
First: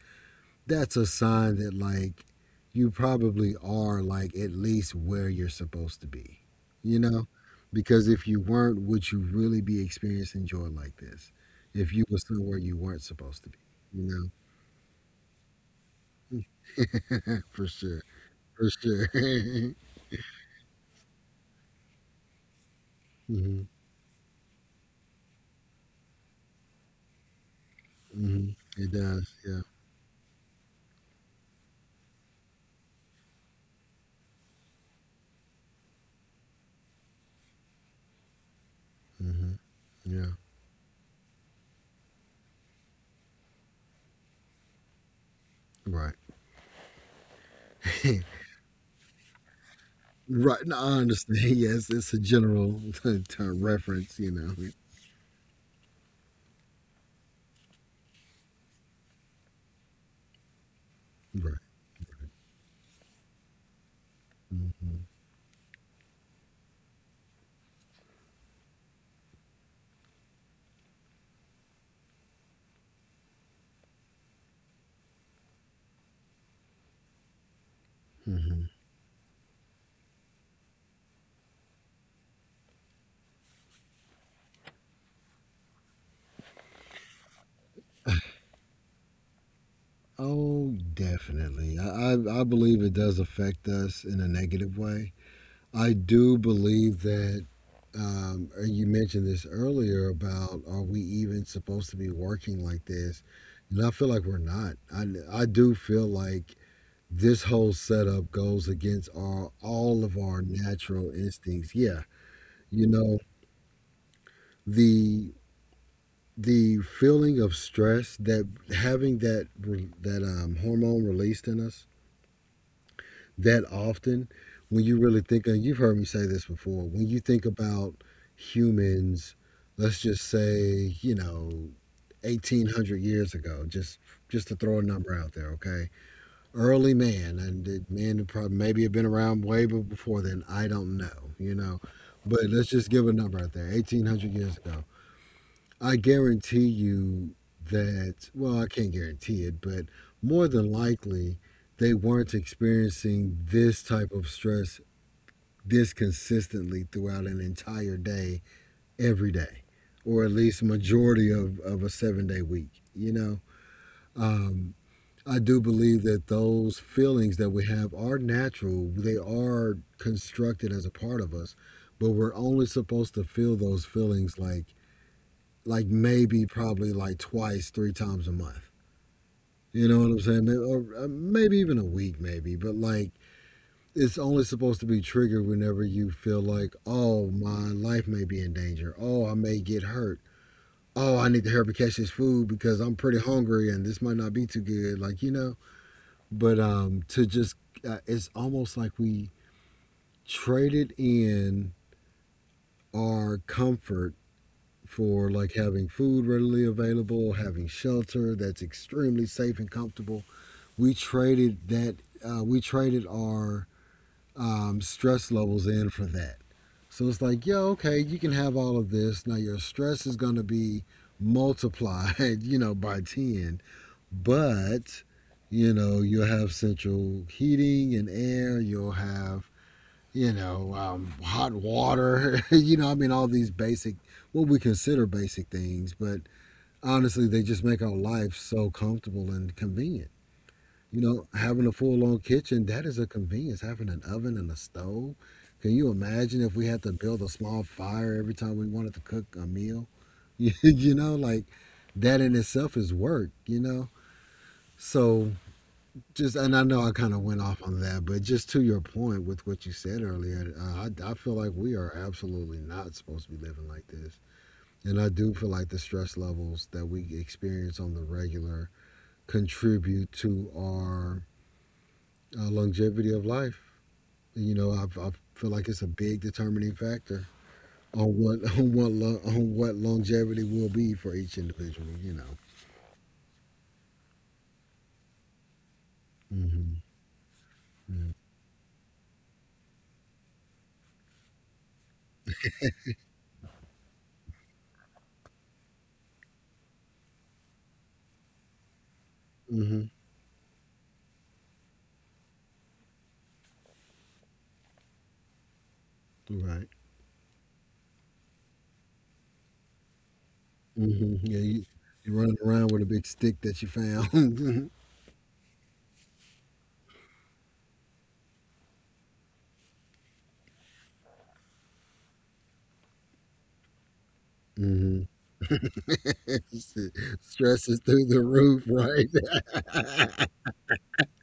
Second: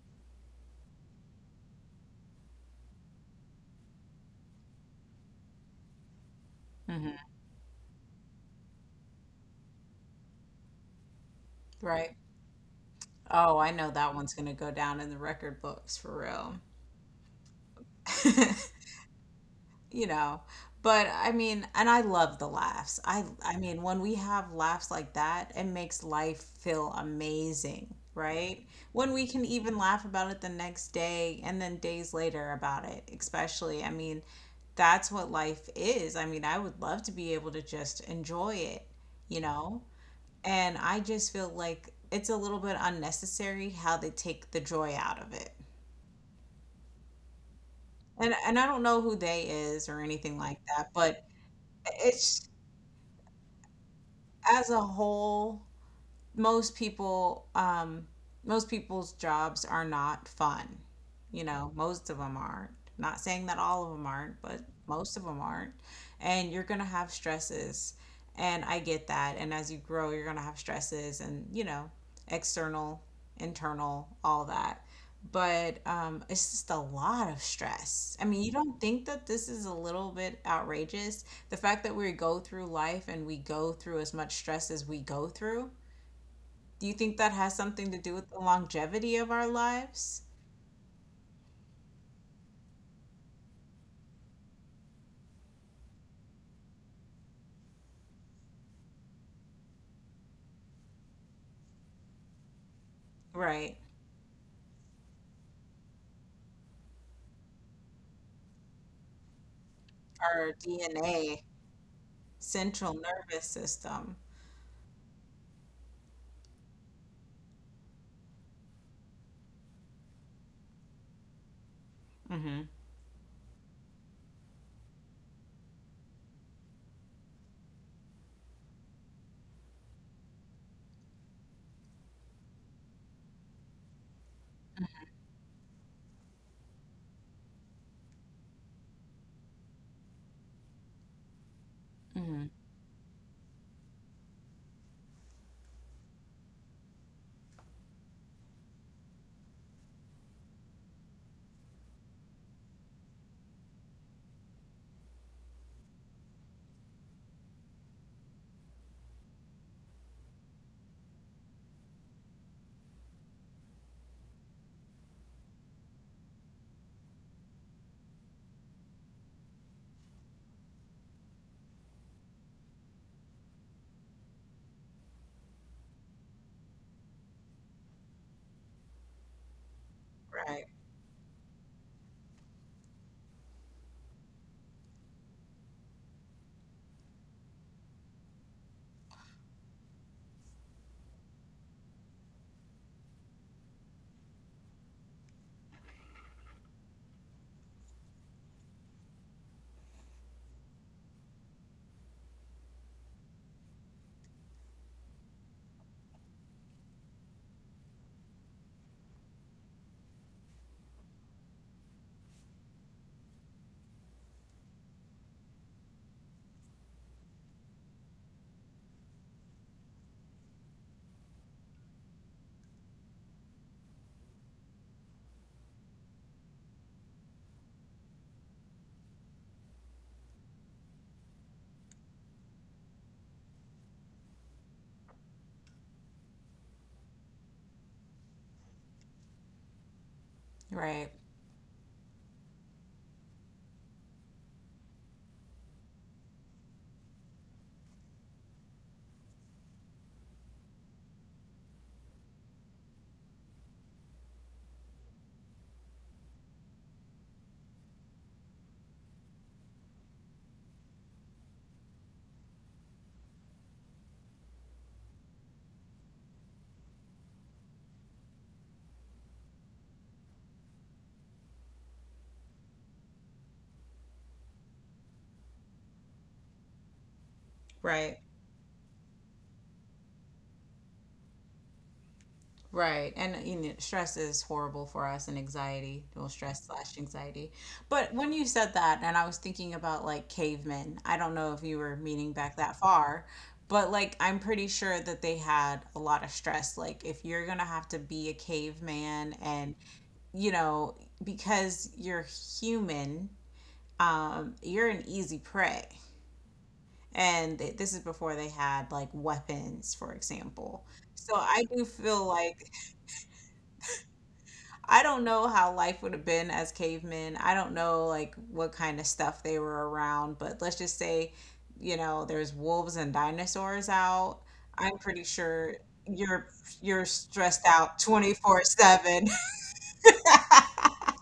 Speaker 2: that's a sign that like you probably are like at least where you're supposed to be, you
Speaker 1: Hmm.
Speaker 2: know. Because if you weren't, would you really be experiencing joy like this if you
Speaker 1: Right.
Speaker 2: were somewhere you weren't supposed to be?
Speaker 1: Oh, I know that
Speaker 2: You
Speaker 1: one's going to go down in the record books for real.
Speaker 2: know. For sure, for sure.
Speaker 1: You know, but I mean, and I love the laughs. I
Speaker 2: Hmm.
Speaker 1: mean, when we have laughs like that, it makes life feel amazing,
Speaker 2: Hmm.
Speaker 1: right?
Speaker 2: It
Speaker 1: When
Speaker 2: does,
Speaker 1: we can
Speaker 2: yeah.
Speaker 1: even laugh about it the next day and then days later about it, especially. I mean, that's what life is. I mean, I would love to be able to just enjoy it, you
Speaker 2: Hmm.
Speaker 1: know?
Speaker 2: Yeah.
Speaker 1: And I just feel like it's a little bit unnecessary how they take the joy out of it.
Speaker 2: Right.
Speaker 1: And and I don't know who they is or anything like
Speaker 2: Right, no, I
Speaker 1: that, but
Speaker 2: understand, yes, it's a
Speaker 1: it's
Speaker 2: general reference, you know.
Speaker 1: as a whole most people most people's jobs are not fun. You
Speaker 2: Right.
Speaker 1: know, most of them aren't. Not saying that all of them aren't, but
Speaker 2: Hmm.
Speaker 1: most of them aren't. And you're going to have stresses. And I get that. And as you grow, you're going to have stresses and, you know, external, internal, all that. But it's just a lot of stress. I mean, you
Speaker 2: Hmm.
Speaker 1: don't think that this is a little bit outrageous? The fact that we go through life and we go through as much stress as we go through, do you think that has something to do with the longevity of our lives?
Speaker 2: Oh, definitely. I believe it does affect us in a negative way. I do believe that, and you mentioned this earlier about are we even supposed to be working like this?
Speaker 1: Right.
Speaker 2: And I feel like we're not. I do feel like this whole setup goes against our all of our
Speaker 1: Our
Speaker 2: natural
Speaker 1: DNA,
Speaker 2: instincts. Yeah, you
Speaker 1: central
Speaker 2: know,
Speaker 1: nervous system.
Speaker 2: the the feeling of stress that having that that hormone released in us
Speaker 1: Hmm.
Speaker 2: that often. When you really think of, you've heard me say this before, when you think about humans, let's just say, you know, 1800 years ago, just to throw a number out there, okay? Early man and the man who probably maybe have been around way before then, I don't know, you know. But
Speaker 1: Hmm.
Speaker 2: let's just give a number out there, 1800 years ago. I guarantee you that, well, I can't guarantee it, but more than likely, they weren't experiencing this type of stress this consistently throughout an entire day, every day, or at least majority of a seven-day week. You know, um, I do believe that those feelings that we have are natural, they are constructed as a part of us, but we're only supposed to feel those feelings like maybe probably like twice, three times a month. You know what I'm saying? Maybe,
Speaker 1: Right.
Speaker 2: or maybe even a week, maybe. But like, it's only supposed to be triggered whenever you feel like, oh, my life may be in danger. Oh, I may get hurt. Oh, I need to hurry up and catch this food because I'm pretty hungry and this might not be too good. Like, you know. But to just, it's almost like we traded in our comfort for like having food readily available, having shelter that's extremely safe and comfortable. We traded that. We traded our stress levels in for that. So it's like, yeah, okay, you can have all of this. Now your stress is going to be multiplied, you know, by 10, but you know, you'll have central heating and air, you'll have, you know, hot water, you know, I mean, all these basic, what we consider basic things, but honestly, they just make our life so comfortable and convenient. You
Speaker 1: Right.
Speaker 2: know, having a full on kitchen, that is a convenience. Having an oven and a stove. Can you imagine if we had to build a small fire every time we wanted to cook a meal? You know, like that in itself is work, you know? So just, and I know I kind of went off on that, but just to your point with what you said earlier, I feel like we are absolutely not supposed to be living like this. And I do feel like the stress levels that we experience on the regular contribute to our longevity of life. You know, I feel like it's a big determining factor on
Speaker 1: Right.
Speaker 2: what on what on what longevity will be for each individual. You know.
Speaker 1: Right. And you know, stress is horrible for us and anxiety, well, stress
Speaker 2: Hmm.
Speaker 1: slash anxiety. But when you said that, and I was thinking about like cavemen, I don't know if you were meaning back that far, but like I'm pretty sure that they had a lot of stress. Like if you're gonna have to be a caveman
Speaker 2: Yeah.
Speaker 1: and
Speaker 2: Hmm.
Speaker 1: you know, because you're human, you're an easy prey.
Speaker 2: Right.
Speaker 1: And this is before they had like weapons, for example.
Speaker 2: Hmm.
Speaker 1: So
Speaker 2: Yeah. You,
Speaker 1: I do
Speaker 2: you're
Speaker 1: feel
Speaker 2: running around
Speaker 1: like
Speaker 2: with a big stick that you found.
Speaker 1: I don't know how life would have been as cavemen. I don't know like what kind of stuff they were around, but let's just say, you know, there's wolves and dinosaurs out. I'm
Speaker 2: Hmm.
Speaker 1: pretty sure you're you're stressed
Speaker 2: Stress is
Speaker 1: out
Speaker 2: through the roof,
Speaker 1: 24/7.
Speaker 2: right?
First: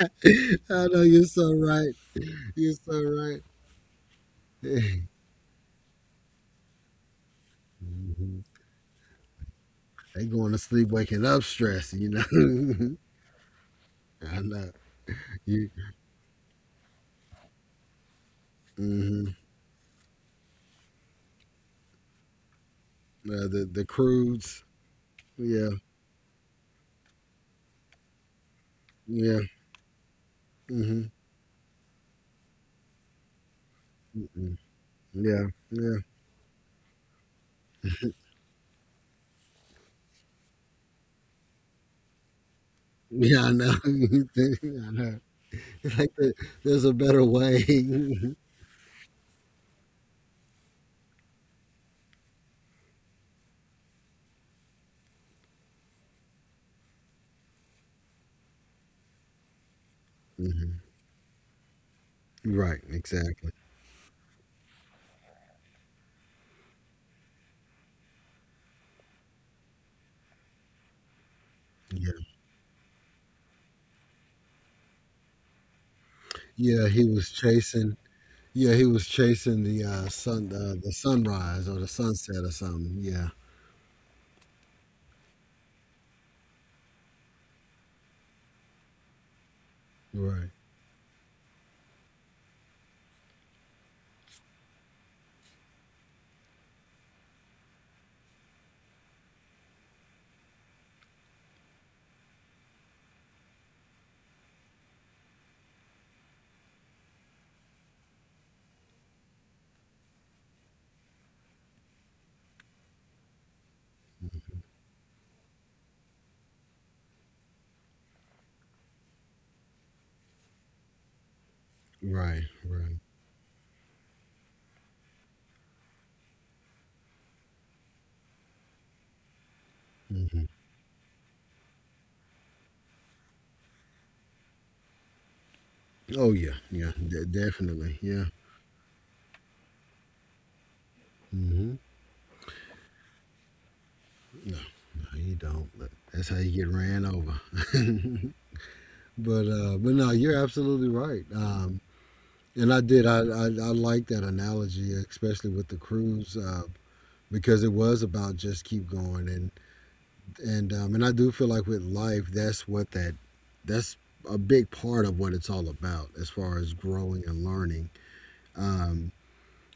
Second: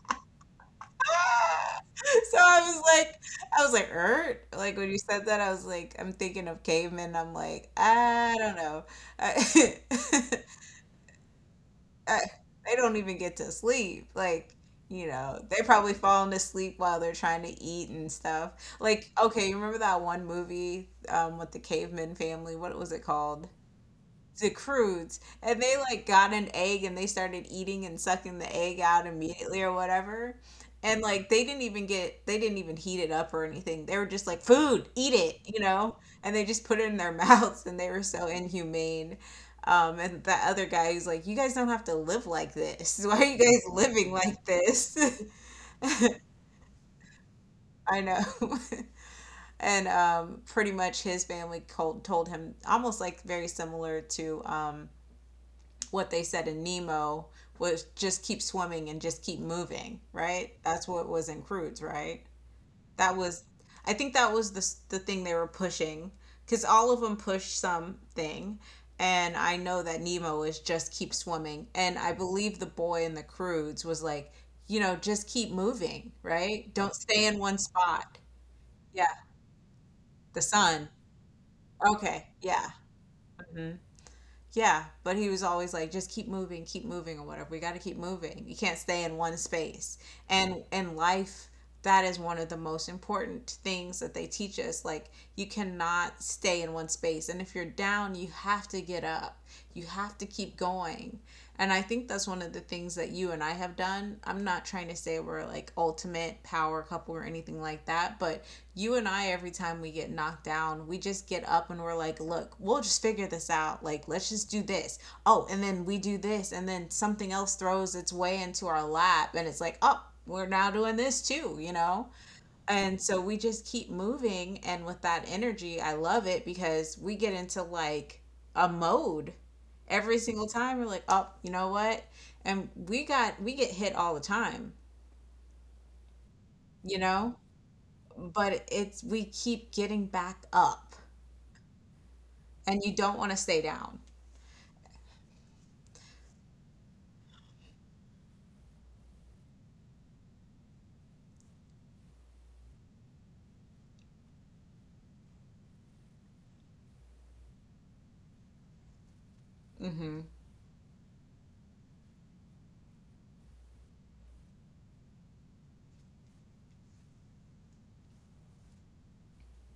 Speaker 2: I know, you're so right.
Speaker 1: So
Speaker 2: You're so right.
Speaker 1: I was like, Ert? Like when you said that, I was like, I'm thinking of cavemen. I'm like, I
Speaker 2: Mhm.
Speaker 1: don't know. I,
Speaker 2: They going to sleep waking up stress, you
Speaker 1: I, they
Speaker 2: know.
Speaker 1: don't even get to sleep.
Speaker 2: Yeah, I
Speaker 1: Like,
Speaker 2: know
Speaker 1: you know, they
Speaker 2: you.
Speaker 1: probably falling asleep while they're trying to eat and stuff. Like,
Speaker 2: Hmm.
Speaker 1: okay, you remember that one movie with the caveman family? What was it called?
Speaker 2: The
Speaker 1: The
Speaker 2: crudes.
Speaker 1: crudes, and
Speaker 2: Yeah,
Speaker 1: they like got an egg and they started eating and sucking the egg out
Speaker 2: yeah.
Speaker 1: immediately or whatever, and
Speaker 2: Hmm.
Speaker 1: like they didn't even get, they didn't even heat it up or anything, they were just like
Speaker 2: Mm.
Speaker 1: food, eat it,
Speaker 2: Yeah,
Speaker 1: you know,
Speaker 2: yeah,
Speaker 1: and they just put it in their mouths, and they were so inhumane. And that other guy who's like, you guys don't have to live like this, why are you
Speaker 2: yeah. I know.
Speaker 1: guys living
Speaker 2: I
Speaker 1: like
Speaker 2: know.
Speaker 1: this.
Speaker 2: It's like there's a better way.
Speaker 1: I know.
Speaker 2: Hmm.
Speaker 1: And pretty much his family told him almost like very similar to what they said in Nemo, was just keep swimming and just keep moving, right? That's what was in Croods, right?
Speaker 2: Right.
Speaker 1: That was,
Speaker 2: Exactly.
Speaker 1: I think that was the thing they were pushing, because all of them pushed something. And I know that Nemo is just keep swimming. And
Speaker 2: Yeah.
Speaker 1: I believe the boy in the Croods was like, you know, just keep moving, right?
Speaker 2: Yeah.
Speaker 1: Don't
Speaker 2: He
Speaker 1: stay
Speaker 2: was
Speaker 1: in one
Speaker 2: chasing.
Speaker 1: spot.
Speaker 2: Yeah, he was
Speaker 1: Yeah,
Speaker 2: chasing the
Speaker 1: the
Speaker 2: sun,
Speaker 1: sun.
Speaker 2: the sunrise or the
Speaker 1: Okay,
Speaker 2: sunset or
Speaker 1: yeah.
Speaker 2: something. Yeah.
Speaker 1: Mm-hmm. Yeah, but he was always like, just keep moving, or whatever. We got to keep moving. You can't stay in one space.
Speaker 2: Right.
Speaker 1: And in life, that is one of the most important things that they teach us. Like, you cannot stay in one space. And if you're down, you have to get up. You have to keep going. And I think that's one of the things that you and I have done. I'm not trying to say we're like ultimate power couple or anything like that, but you and I, every time we get knocked down, we just get up and we're like, look, we'll just figure this out. Like, let's just do this. Oh, and then we do this. And then something else throws its way into our lap. And it's like, oh, we're now doing this too, you know?
Speaker 2: Right. Right.
Speaker 1: And so we just keep moving, and with that energy I love it, because we get into like a mode every
Speaker 2: Hmm.
Speaker 1: single time we're like, oh, you know what, and we get hit all the time,
Speaker 2: Oh yeah. Yeah.
Speaker 1: you know,
Speaker 2: Definitely. Yeah.
Speaker 1: but it's we keep getting back up,
Speaker 2: Mhm.
Speaker 1: and you don't want to stay down.
Speaker 2: No, no, you don't. That's how you get ran over. But but no, you're absolutely right. And I did. I I like that analogy, especially with the cruise, because it was about just keep going. And
Speaker 1: Mm-hmm.
Speaker 2: and I do feel like with life, that's what that's a big part of what it's all about, as far as growing and learning. Um,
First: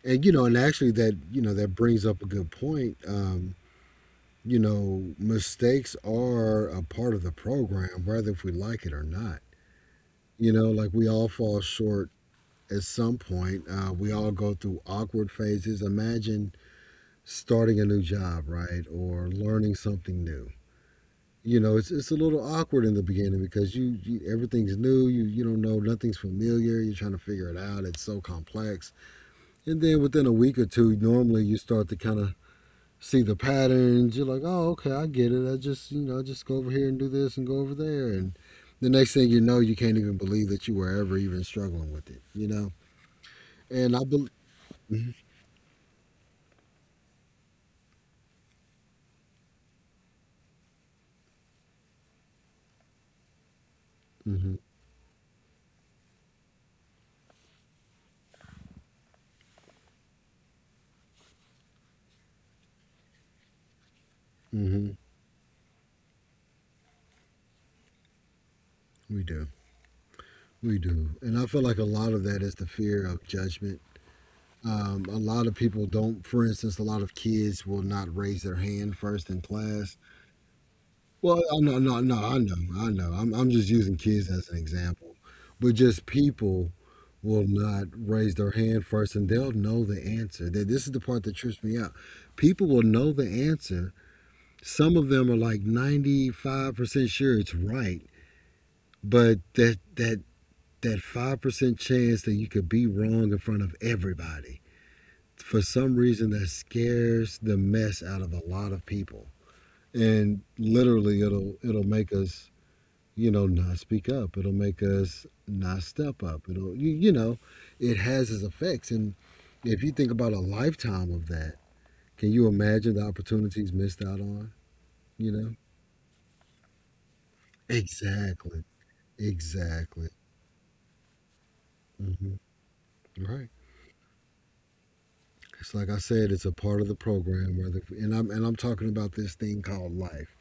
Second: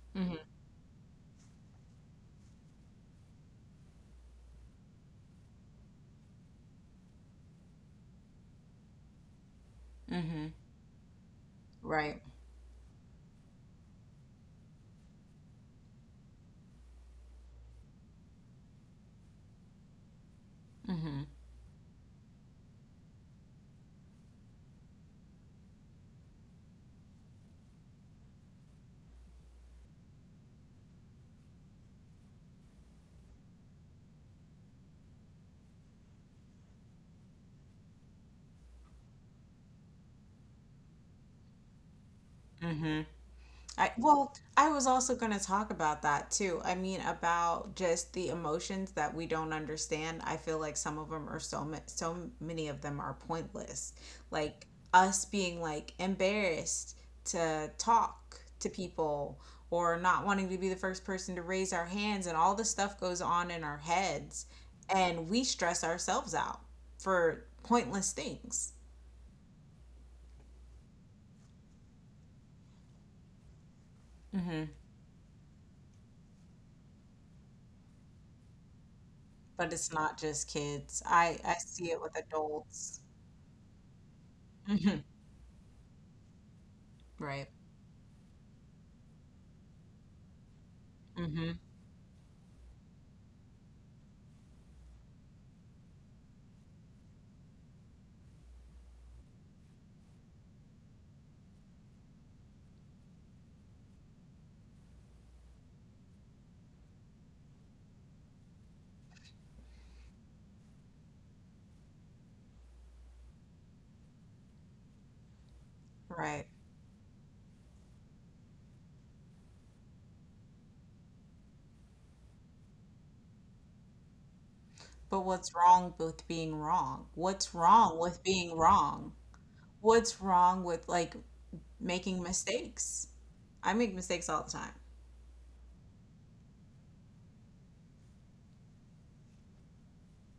Speaker 2: and you
Speaker 1: Mm-hmm.
Speaker 2: know, and actually, that you know that brings up a good point. You know, mistakes are a part of the program, whether if we like it or not.
Speaker 1: Mm-hmm.
Speaker 2: You know, like we all fall short
Speaker 1: Right.
Speaker 2: at some point. We all go through awkward phases. Imagine starting a new job, right, or learning something new.
Speaker 1: Mm-hmm.
Speaker 2: You know, it's a little awkward in the beginning because you everything's new. You don't know, nothing's familiar. You're trying to figure it out. It's so complex. And then within a week or two, normally you start to kind of see the patterns. You're like, oh, okay, I get it. I just, you know, I just go over here and do this and go over there. And the next thing you know, you can't even believe that you were ever even struggling with it, you know?
Speaker 1: Mm-hmm. I
Speaker 2: And I believe,
Speaker 1: well, I was also going to talk about that too. I mean, about just the emotions that we don't understand. I feel like some of them are so ma- so many of them are pointless.
Speaker 2: hmm
Speaker 1: Like us being like embarrassed to talk to people or not wanting to be the first person to raise our hands and all the stuff goes on in our heads
Speaker 2: hmm
Speaker 1: and we stress ourselves out for pointless things.
Speaker 2: we do. We do. And I feel like a lot of that is the fear of judgment.
Speaker 1: Hmm.
Speaker 2: A lot of people don't, for instance, a lot of kids will not raise their hand first in
Speaker 1: But it's
Speaker 2: class.
Speaker 1: not just kids.
Speaker 2: Well,
Speaker 1: I
Speaker 2: I know,
Speaker 1: see it
Speaker 2: no,
Speaker 1: with
Speaker 2: no, I know, I
Speaker 1: adults.
Speaker 2: know. I'm just using kids as an example, but just people will
Speaker 1: Right.
Speaker 2: not raise their hand first and they'll know the answer. That this is the part that
Speaker 1: Hmm.
Speaker 2: trips me out. People will know the answer. Some of them are like 95% sure it's right, but that 5% chance that you could be wrong in front of everybody. For some reason that scares the mess out of a lot of people. And literally it'll make us you know, not speak up. It'll make us not step
Speaker 1: Right.
Speaker 2: up. It'll, it has its effects. And if you think about a lifetime of that, can you imagine the opportunities missed out on?
Speaker 1: But
Speaker 2: You know,
Speaker 1: what's wrong with being wrong? What's wrong with being
Speaker 2: exactly,
Speaker 1: wrong?
Speaker 2: exactly.
Speaker 1: What's wrong with like making
Speaker 2: Hmm.
Speaker 1: mistakes?
Speaker 2: Right.
Speaker 1: I make mistakes all the time.
Speaker 2: It's like I said, it's a part of the program. Whether and I'm talking about this thing called life.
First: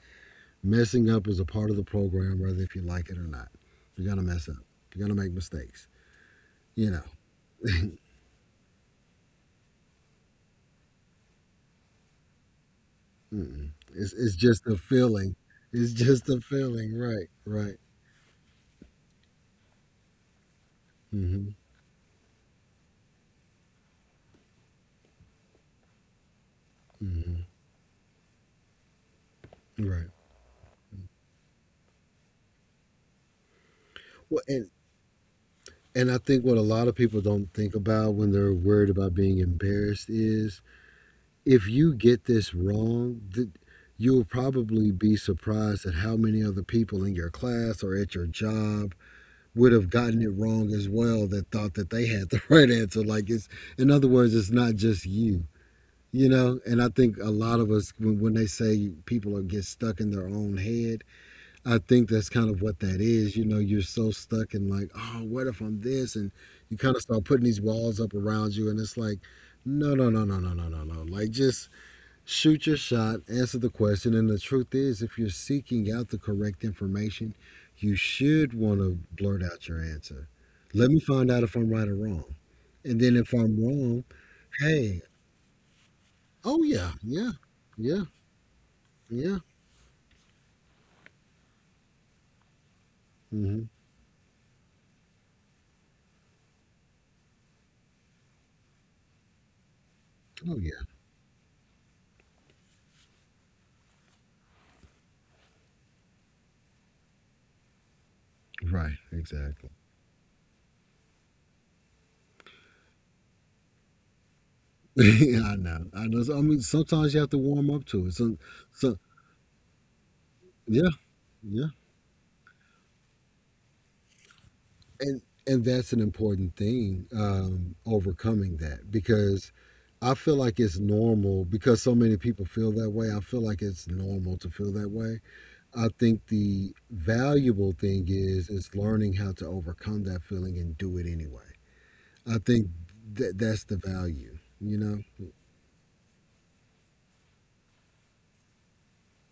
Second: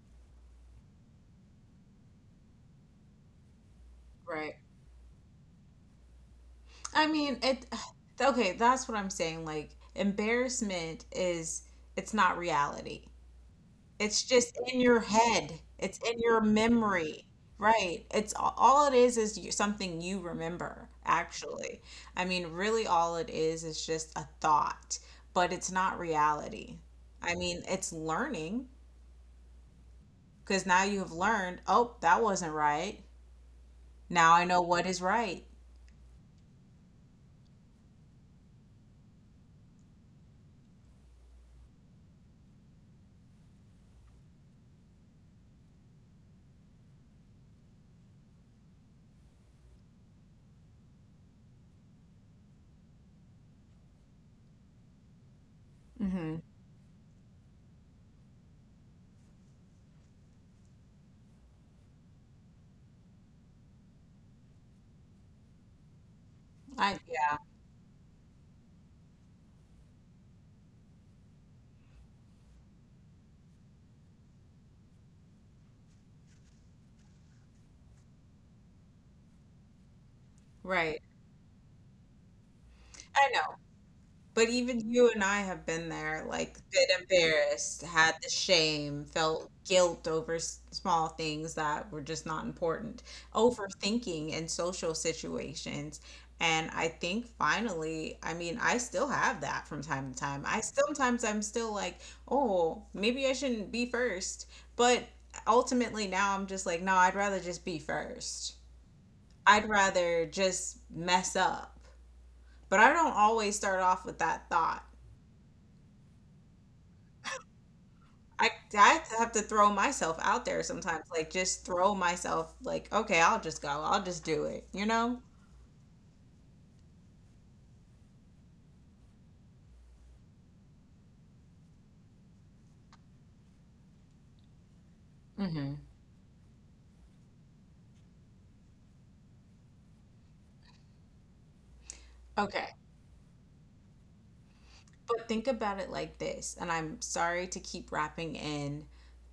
Speaker 2: Messing up is a part of the program, whether if you like it or not. You're gonna mess
Speaker 1: Right.
Speaker 2: up. You're gonna make mistakes. You know.
Speaker 1: I mean, it okay, that's what I'm saying. Like embarrassment is it's not reality.
Speaker 2: Mm-mm. It's
Speaker 1: It's
Speaker 2: it's
Speaker 1: just
Speaker 2: just a
Speaker 1: in your
Speaker 2: feeling.
Speaker 1: head.
Speaker 2: It's
Speaker 1: It's in
Speaker 2: just a
Speaker 1: your
Speaker 2: feeling,
Speaker 1: memory.
Speaker 2: right? Right.
Speaker 1: Right. It's all it is you, something you remember,
Speaker 2: Hmm.
Speaker 1: actually. I mean, really all it is just a thought, but it's not reality. I
Speaker 2: Hmm.
Speaker 1: mean, it's learning
Speaker 2: Right.
Speaker 1: because now you have learned, oh, that wasn't right. Now I
Speaker 2: Well,
Speaker 1: know
Speaker 2: and
Speaker 1: what is right.
Speaker 2: and I think what a lot of people don't think about when they're worried about being embarrassed is if you get this wrong, you'll probably be surprised at how many other people in your class or at your job would have gotten it wrong as well that thought that they had the right answer. Like it's, in other words, it's not just you. You
Speaker 1: Hmm.
Speaker 2: know, and I think a lot of us, when they say people are get stuck in their own head, I think that's kind of what that is. You know, you're so stuck in like, oh, what if I'm this? And you kind
Speaker 1: I
Speaker 2: of start
Speaker 1: yeah,
Speaker 2: putting these walls up around you, and it's like, no, no, no, no, no, no, no, no. Like, just shoot your shot, answer the question. And the truth is, if you're seeking out the correct information, you should want to blurt out your answer. Let
Speaker 1: right.
Speaker 2: me find out if I'm right or wrong. And then
Speaker 1: I
Speaker 2: if
Speaker 1: know.
Speaker 2: I'm wrong,
Speaker 1: But even
Speaker 2: hey,
Speaker 1: you and I have been there, like a
Speaker 2: oh,
Speaker 1: bit
Speaker 2: yeah, yeah,
Speaker 1: embarrassed,
Speaker 2: yeah.
Speaker 1: had the shame,
Speaker 2: Yeah.
Speaker 1: felt guilt over small things that were just not important,
Speaker 2: Hmm.
Speaker 1: overthinking in social situations. And I think finally, I mean, I still have that from time to time.
Speaker 2: Oh
Speaker 1: I
Speaker 2: yeah.
Speaker 1: sometimes I'm still like, oh, maybe I shouldn't be first. But ultimately now I'm just like, no, I'd rather just be first.
Speaker 2: Right.
Speaker 1: I'd
Speaker 2: Exactly.
Speaker 1: rather just mess up. But I don't always start off with that thought.
Speaker 2: yeah, I know. I know. So, I mean, sometimes you have to warm up to it. So,
Speaker 1: I
Speaker 2: so
Speaker 1: I have to throw myself out there
Speaker 2: yeah,
Speaker 1: sometimes. Like just
Speaker 2: yeah.
Speaker 1: throw myself like, okay, I'll just go. I'll just do it, you know?
Speaker 2: And that's an important thing. Overcoming that because I feel like it's normal because so many people feel that way. I feel like it's normal to feel that way.
Speaker 1: Hmm.
Speaker 2: I think the valuable thing is learning how to overcome that feeling and do it anyway. I
Speaker 1: Okay.
Speaker 2: think that's the value. You know.
Speaker 1: But think about it like this, and I'm sorry to keep wrapping in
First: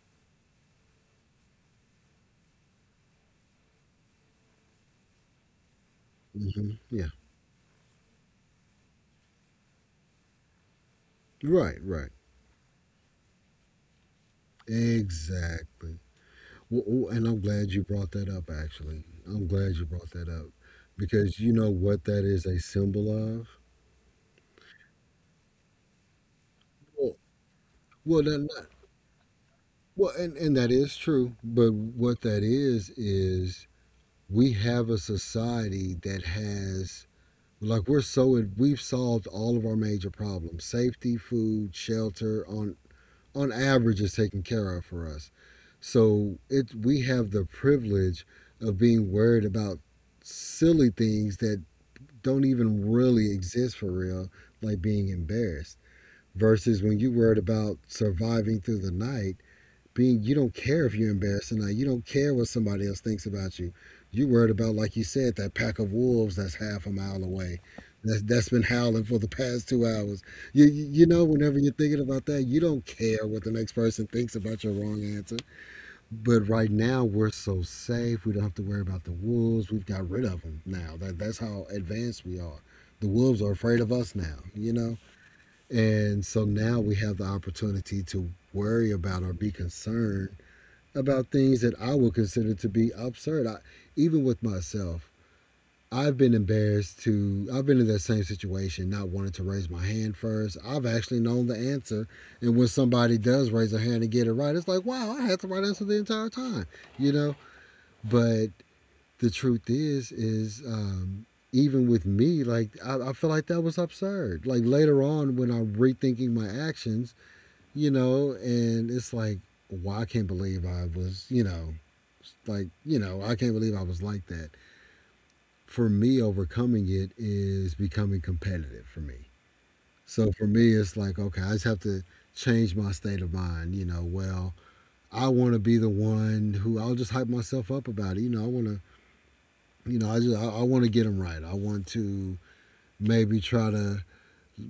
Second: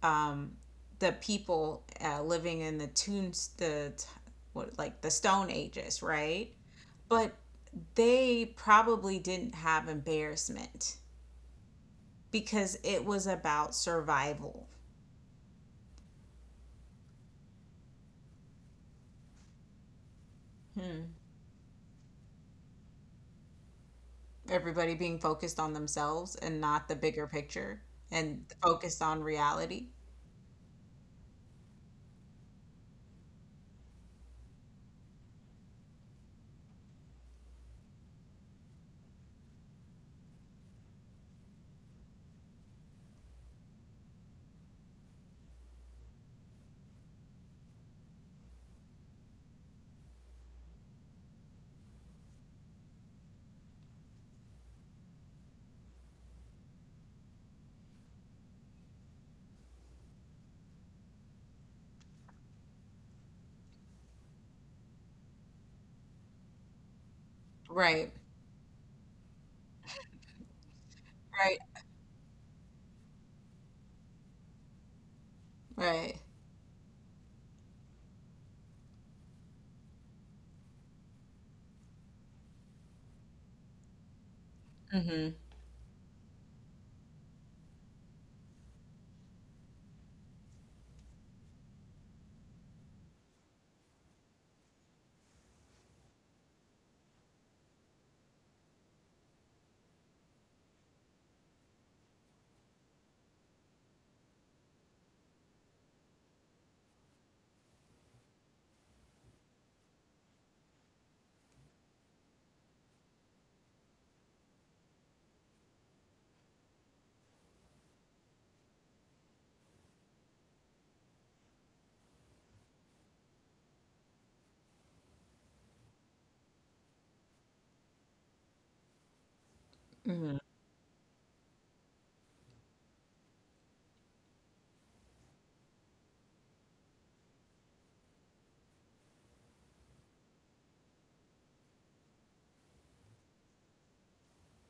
Speaker 1: um the people living in the tunes the t- what like the stone ages, right?
Speaker 2: Hmm. Yeah.
Speaker 1: But they probably didn't have embarrassment
Speaker 2: Right. Right.
Speaker 1: because it was about survival.
Speaker 2: Exactly. Well, oh, and I'm glad you brought that up, actually. I'm glad you brought that up because you know what that is a symbol of?
Speaker 1: Everybody being focused on themselves and not the
Speaker 2: Well,
Speaker 1: bigger picture
Speaker 2: well, that,
Speaker 1: and
Speaker 2: not,
Speaker 1: focused on reality.
Speaker 2: well and that is true. But what that is we have a society that has, like, we're so, we've solved all of our major problems safety, food, shelter, on average is taken care of for us. So it we have the privilege of being worried about silly things that don't even really exist for real, like being embarrassed. Versus when you worried about surviving through the night, being you don't care if you're embarrassed or not. You don't care what somebody else thinks about you. You are worried about, like you said, that pack of wolves that's half a mile away.
Speaker 1: Right.
Speaker 2: That's been howling for the past 2 hours. You know,
Speaker 1: Right.
Speaker 2: whenever you're thinking about that, you don't care what the next person thinks about your wrong answer.
Speaker 1: Right.
Speaker 2: But right now, we're so safe. We don't have to worry about the wolves. We've got rid of them now. That's how advanced we are. The wolves are afraid of us now. You know,
Speaker 1: Mm-hmm.
Speaker 2: and so now we have the opportunity to worry about or be concerned about things that I would consider to be absurd. I, even with myself, I've been embarrassed to, I've been in that same situation, not wanting to raise my hand first. I've actually known the answer. And when somebody does raise a hand and get it right, it's like, wow, I had the right answer the entire time, you know? But the truth is, even with me, like I feel like that was absurd. Like later on, when I'm rethinking my actions, you know, and it's like, well, I can't believe I was, you know, like you know I can't believe I was like that. For me overcoming it is becoming competitive for me. So
Speaker 1: Mm-hmm.
Speaker 2: for me it's like okay I just have to change my state of mind. You know well I want to be the one who I'll just hype myself up about it. You know I want to, you know I want to get them right. I want to maybe try to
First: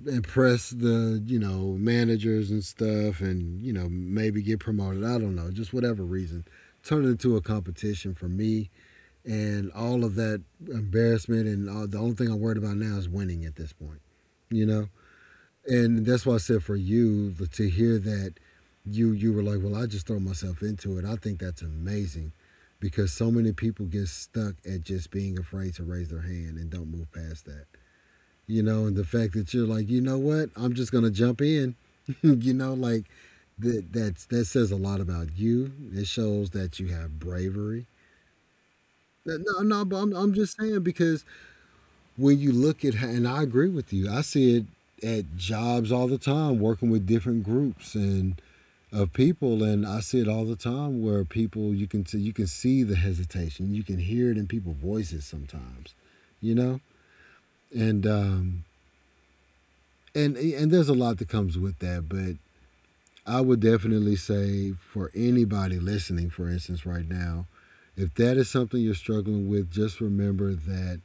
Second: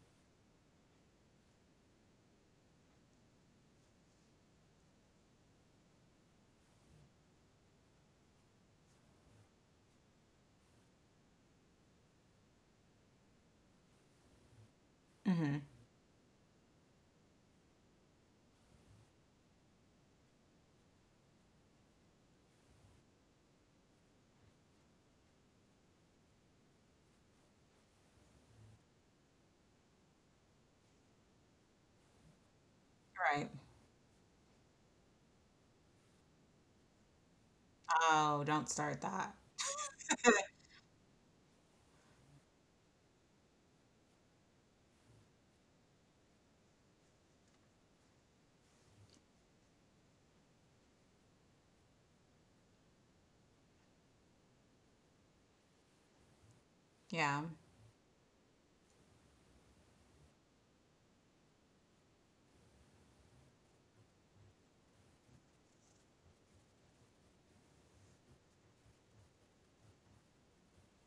Speaker 2: impress the you know managers and stuff and you know maybe get promoted. I don't know just whatever reason turn it into a competition for me and all of that embarrassment and all, the only thing I'm worried about now is winning at this point, you know.
Speaker 1: Mm-hmm.
Speaker 2: And that's why I said for you to hear that you were like, well, I just throw myself into it. I think that's amazing because so many people get stuck at just being afraid to raise their hand and don't move past that. You know, and the fact that you're like, you know what, I'm just gonna jump in. you know, like
Speaker 1: Right.
Speaker 2: that that says a lot about you. It shows that you have bravery.
Speaker 1: Oh, don't start that.
Speaker 2: No, no, but I'm just saying because when you look at, and I agree with you, I see it at jobs all the time, working with different groups and of people, and I see it all the time where people you can see the hesitation, you can hear it in people's voices sometimes, you know,
Speaker 1: Yeah.
Speaker 2: and and there's a lot that comes with that, but I would definitely say for anybody listening, for instance, right now, if that is something you're struggling with, just remember that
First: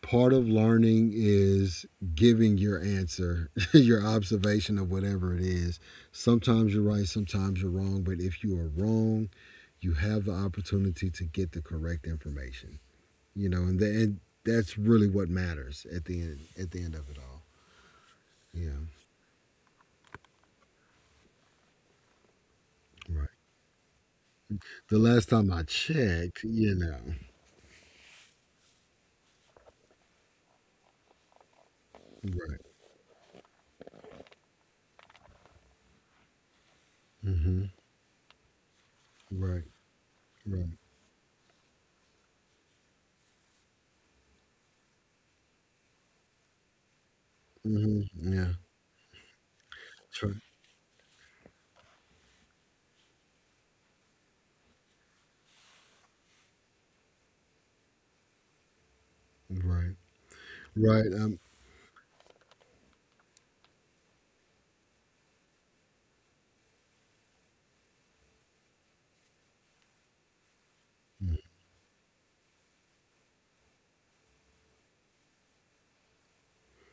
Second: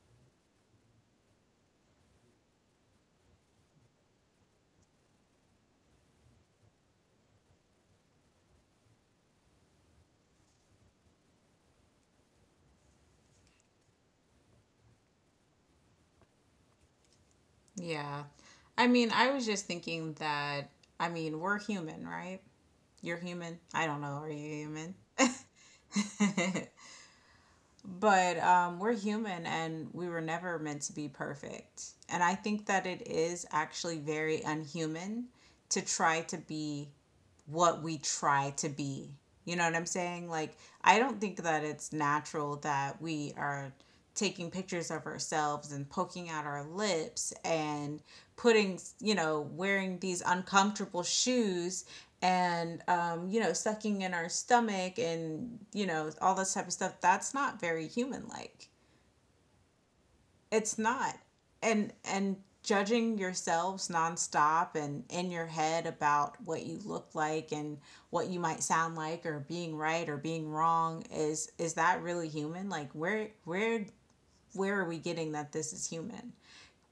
Speaker 2: part of learning is giving your answer, your observation of whatever it is. Sometimes you're right, sometimes you're wrong, but if you are wrong, you have the opportunity to get the correct information. You know, and that's really what matters at the end of it all.
Speaker 1: Yeah.
Speaker 2: Yeah,
Speaker 1: I mean, I was just thinking that, I mean, we're human, right? You're
Speaker 2: right.
Speaker 1: human. I don't know. Are you human?
Speaker 2: The last time I checked, you know,
Speaker 1: But we're human and we were never meant to be perfect. And I think
Speaker 2: right.
Speaker 1: that it is actually very unhuman to try to be
Speaker 2: Mm-hmm.
Speaker 1: what we try to be. You
Speaker 2: Right.
Speaker 1: know what I'm saying? Like,
Speaker 2: Right.
Speaker 1: I don't think that it's natural that we are taking pictures of ourselves and poking out our lips and
Speaker 2: Mm-hmm. Yeah.
Speaker 1: putting, you know, wearing these
Speaker 2: Try.
Speaker 1: uncomfortable shoes and, you know, sucking in our stomach and, you know, all this type of stuff. That's not very human like.
Speaker 2: Right.
Speaker 1: It's
Speaker 2: Right.
Speaker 1: not. And judging yourselves nonstop and in your head about what you look like and what you might sound like or being right or being wrong, is that really human? Like where are we getting that this is human?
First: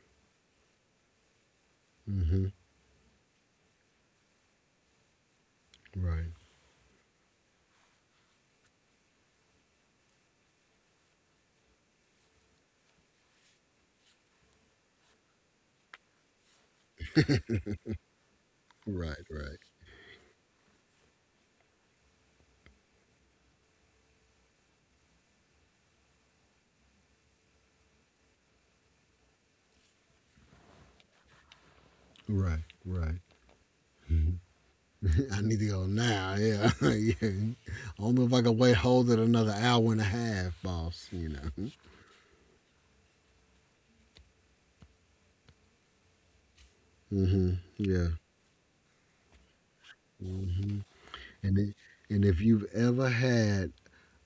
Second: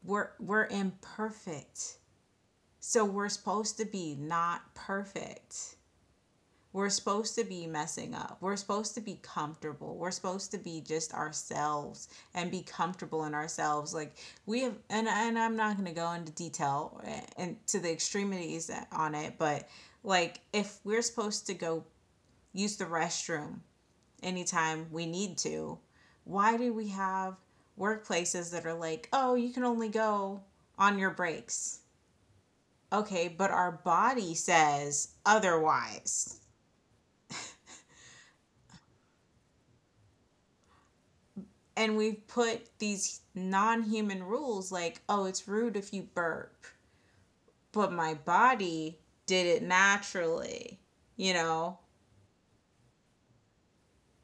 Speaker 1: We're imperfect.
Speaker 2: Mm-hmm.
Speaker 1: So we're supposed to be not perfect,
Speaker 2: Right.
Speaker 1: we're supposed to be messing up. We're supposed to be comfortable. We're supposed to be just ourselves and be comfortable in ourselves. Like we have, and I'm not going to go into detail and to the extremities on
Speaker 2: Right.
Speaker 1: it,
Speaker 2: Right.
Speaker 1: but like if we're supposed to go use the restroom anytime we need to, why do we have workplaces that are like, oh, you can only go on your breaks?
Speaker 2: Right, right.
Speaker 1: Okay, but our body says
Speaker 2: I need to go now.
Speaker 1: otherwise.
Speaker 2: Yeah, yeah. I don't know if I can wait hold it another hour and a half, boss. You know.
Speaker 1: And we've put these non-human rules like, oh, it's rude if you burp,
Speaker 2: Hmm.
Speaker 1: but
Speaker 2: Yeah.
Speaker 1: my body did it
Speaker 2: Hmm.
Speaker 1: naturally, you
Speaker 2: And it,
Speaker 1: know?
Speaker 2: and if you've ever had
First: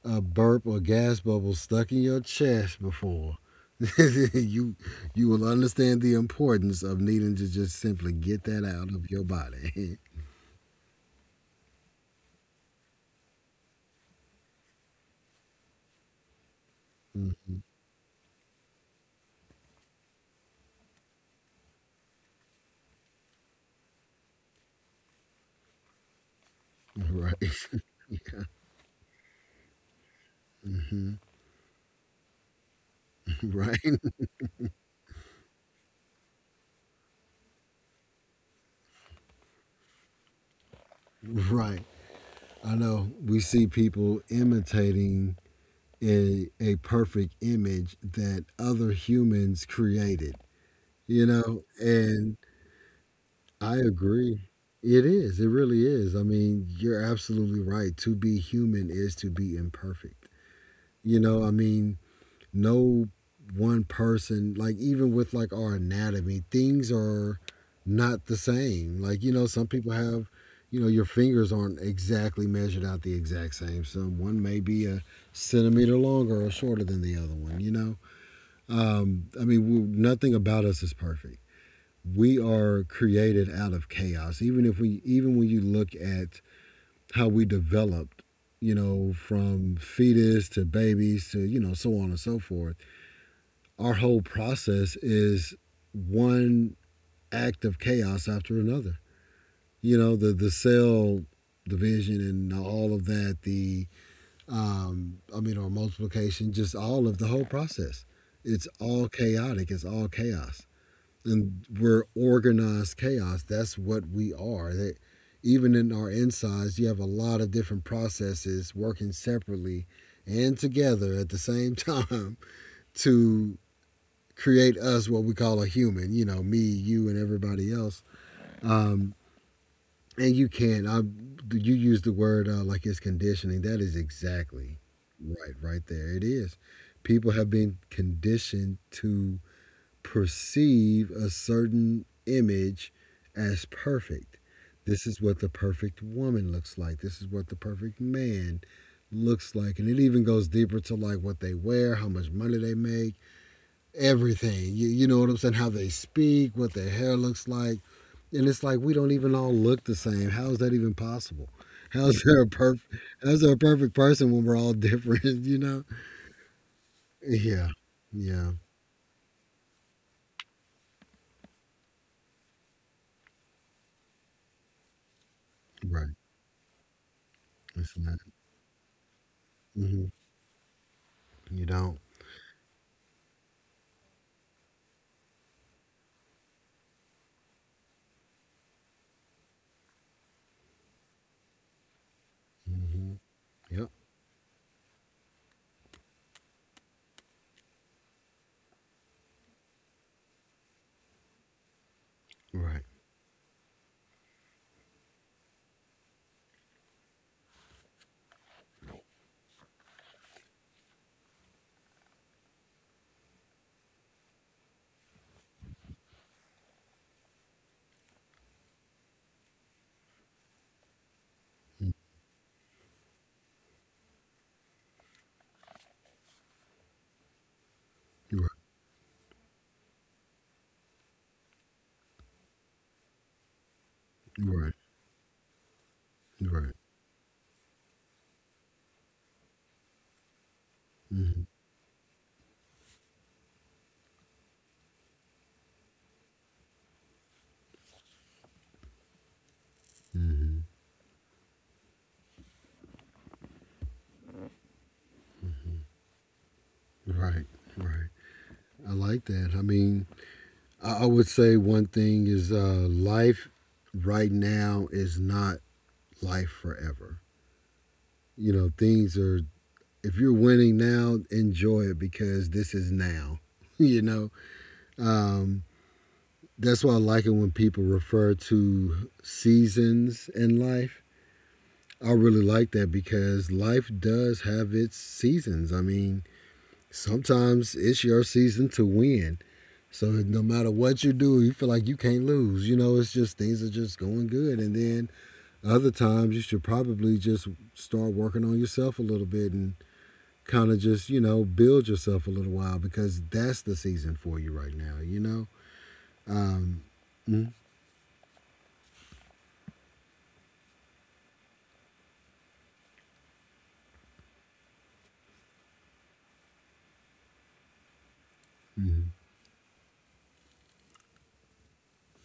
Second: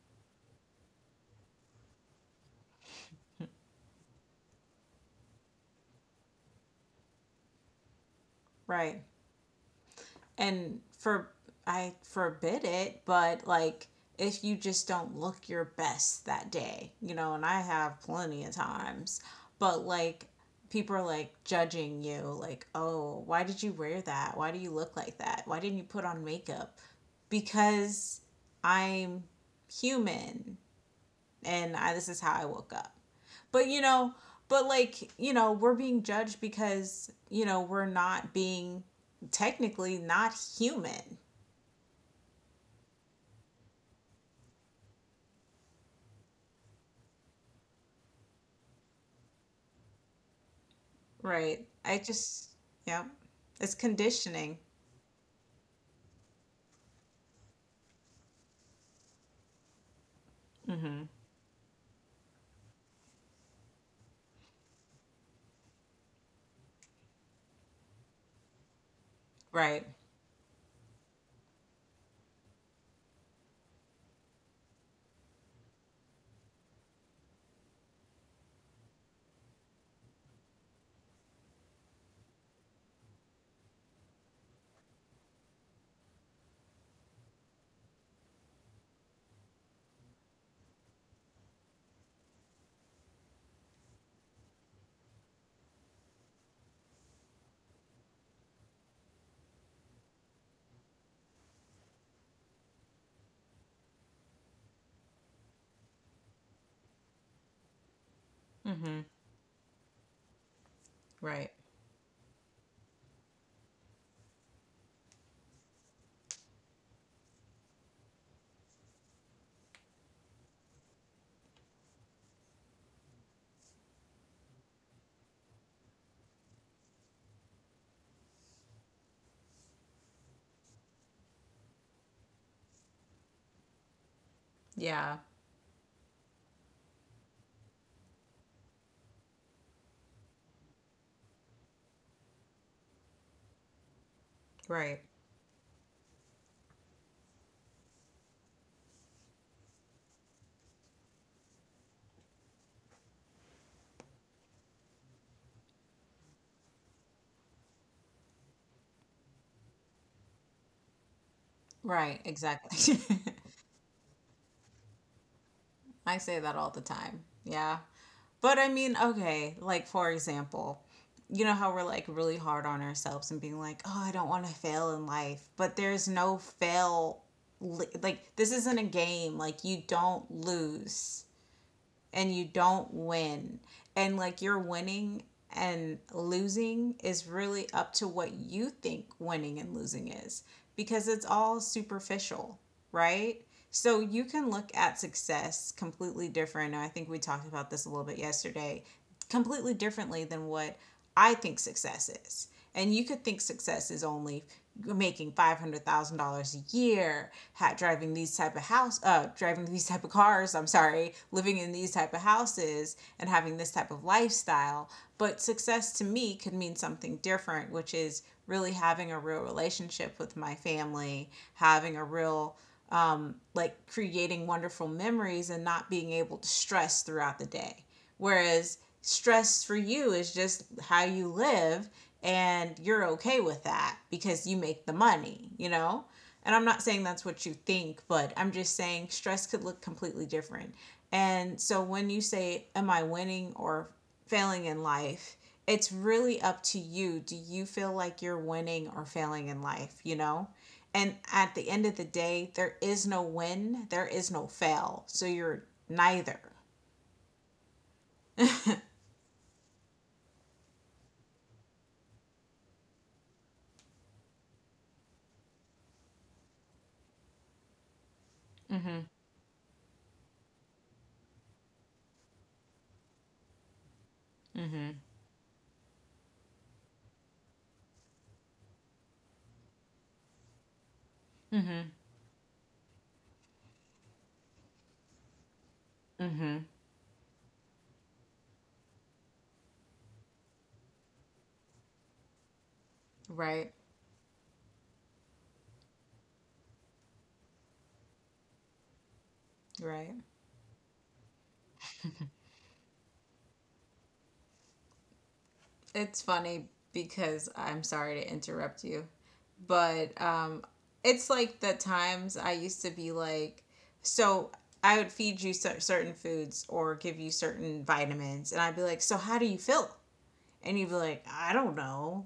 Speaker 2: a burp or gas bubble stuck in your chest before, you you will understand the importance of needing to just simply get that out
Speaker 1: Right.
Speaker 2: of your body.
Speaker 1: And for I forbid it, but like if you just don't look your best that day, you know,
Speaker 2: Mm,
Speaker 1: and I have plenty of times, but like people are like judging you, like, oh, why did you wear that? Why do you look like that? Why didn't you put on makeup?
Speaker 2: right.
Speaker 1: Because I'm human,
Speaker 2: Hmm.
Speaker 1: and I, this is how I woke up. But
Speaker 2: Right.
Speaker 1: you know, but like, you know, we're being judged because, you know, we're not being technically not human,
Speaker 2: Right. I know we see people imitating a perfect image that other humans created, you know,
Speaker 1: right? I
Speaker 2: and
Speaker 1: just, yeah,
Speaker 2: I
Speaker 1: it's
Speaker 2: agree.
Speaker 1: conditioning.
Speaker 2: It is, it really is. I mean, you're absolutely right, to be human is to be imperfect,
Speaker 1: Mm-hmm.
Speaker 2: you know. I mean no one person, like even with like our anatomy, things are not the same. Like you know some
Speaker 1: Right.
Speaker 2: people have, you know, your fingers aren't exactly measured out the exact same, so one may be a centimeter longer or shorter than the other one, you know. I mean, we, nothing about us is perfect. We are created out of chaos. Even if we, even when you look at how we developed, you know, from fetus to babies to you know so on and so forth, our whole process is one act of chaos after another. You know, the cell division and all of that. The I mean, our multiplication, just all of the whole process. It's
Speaker 1: Mm-hmm.
Speaker 2: all chaotic. It's all chaos.
Speaker 1: Right.
Speaker 2: And we're organized chaos. That's what we are. That even in our insides, you have a lot of different processes working separately and together at the same time to create us what we call a human. You know, me, you, and everybody else. Um, and you can. I You use the word like it's conditioning. That is exactly
Speaker 1: Yeah.
Speaker 2: right. Right there, it is. People have been conditioned to perceive a certain image as perfect.
Speaker 1: Right.
Speaker 2: This is what the perfect woman looks like. This is what the perfect man looks like. And it even goes deeper to like what they wear, how much money they make, everything. You know what I'm saying? How they speak, what their hair looks like. And it's like we don't even all look the same. How is that even possible? How
Speaker 1: Right,
Speaker 2: is there a perfect
Speaker 1: exactly.
Speaker 2: how is there a perfect person when we're all different, you know?
Speaker 1: I say that all the time.
Speaker 2: Yeah.
Speaker 1: Yeah.
Speaker 2: Yeah.
Speaker 1: But I mean, okay, like for example, you know how we're like really hard on ourselves and being like, oh, I don't want to fail in life, but there's
Speaker 2: Right.
Speaker 1: no fail.
Speaker 2: It's not.
Speaker 1: Like, this isn't a game. Like, you
Speaker 2: hmm
Speaker 1: don't lose
Speaker 2: You don't.
Speaker 1: and you don't win. And like you're winning and losing is really up to what you think winning and losing is because it's all superficial,
Speaker 2: hmm
Speaker 1: right?
Speaker 2: Yep.
Speaker 1: So you can look at success completely different. I think we talked about this a little bit yesterday completely differently than what I think success is.
Speaker 2: Right.
Speaker 1: And you could think success is only making $500,000 a year, driving these type of house, driving these type of cars. I'm sorry, living in these type of houses and having this type of lifestyle. But success to me could mean something different, which is really having a real relationship with my family, having a real like creating wonderful memories and not being able to stress throughout the day.
Speaker 2: Right.
Speaker 1: Whereas stress for you is just how you live and you're okay with that because you
Speaker 2: Right.
Speaker 1: make the money, you know? And I'm
Speaker 2: Right.
Speaker 1: not saying that's what you think, but I'm just saying stress could look completely different.
Speaker 2: Mm-hmm.
Speaker 1: And so when you say, am I winning or failing in life? It's really up to you. Do you feel like you're winning or failing in life, you know?
Speaker 2: Mm-hmm.
Speaker 1: And at the end of the day, there is no win, there is no fail. So you're neither.
Speaker 2: Right. Right. I like that. I mean, I would say one thing is life right now is not life forever. You know, things are. If you're winning now, enjoy it because this is now. you know,
Speaker 1: Mm-hmm.
Speaker 2: um, that's why I like it when people refer to seasons in life.
Speaker 1: Mm-hmm.
Speaker 2: I really like that because life does have its seasons. I mean,
Speaker 1: Mm-hmm.
Speaker 2: sometimes it's your season to win. So no matter what you do, you feel like you can't lose. You know, it's just things are
Speaker 1: Right,
Speaker 2: just going good. And then other times you should probably just start working on yourself a little bit and
Speaker 1: right.
Speaker 2: kind of just, you know, build yourself a little while because that's the season for you right now, you know?
Speaker 1: It's funny because I'm sorry to interrupt you, but it's like the times I used to be like, so I would feed you certain foods or give you certain vitamins, and I'd be like, so
Speaker 2: Mm-hmm.
Speaker 1: how do you feel? And you'd be like, I don't know.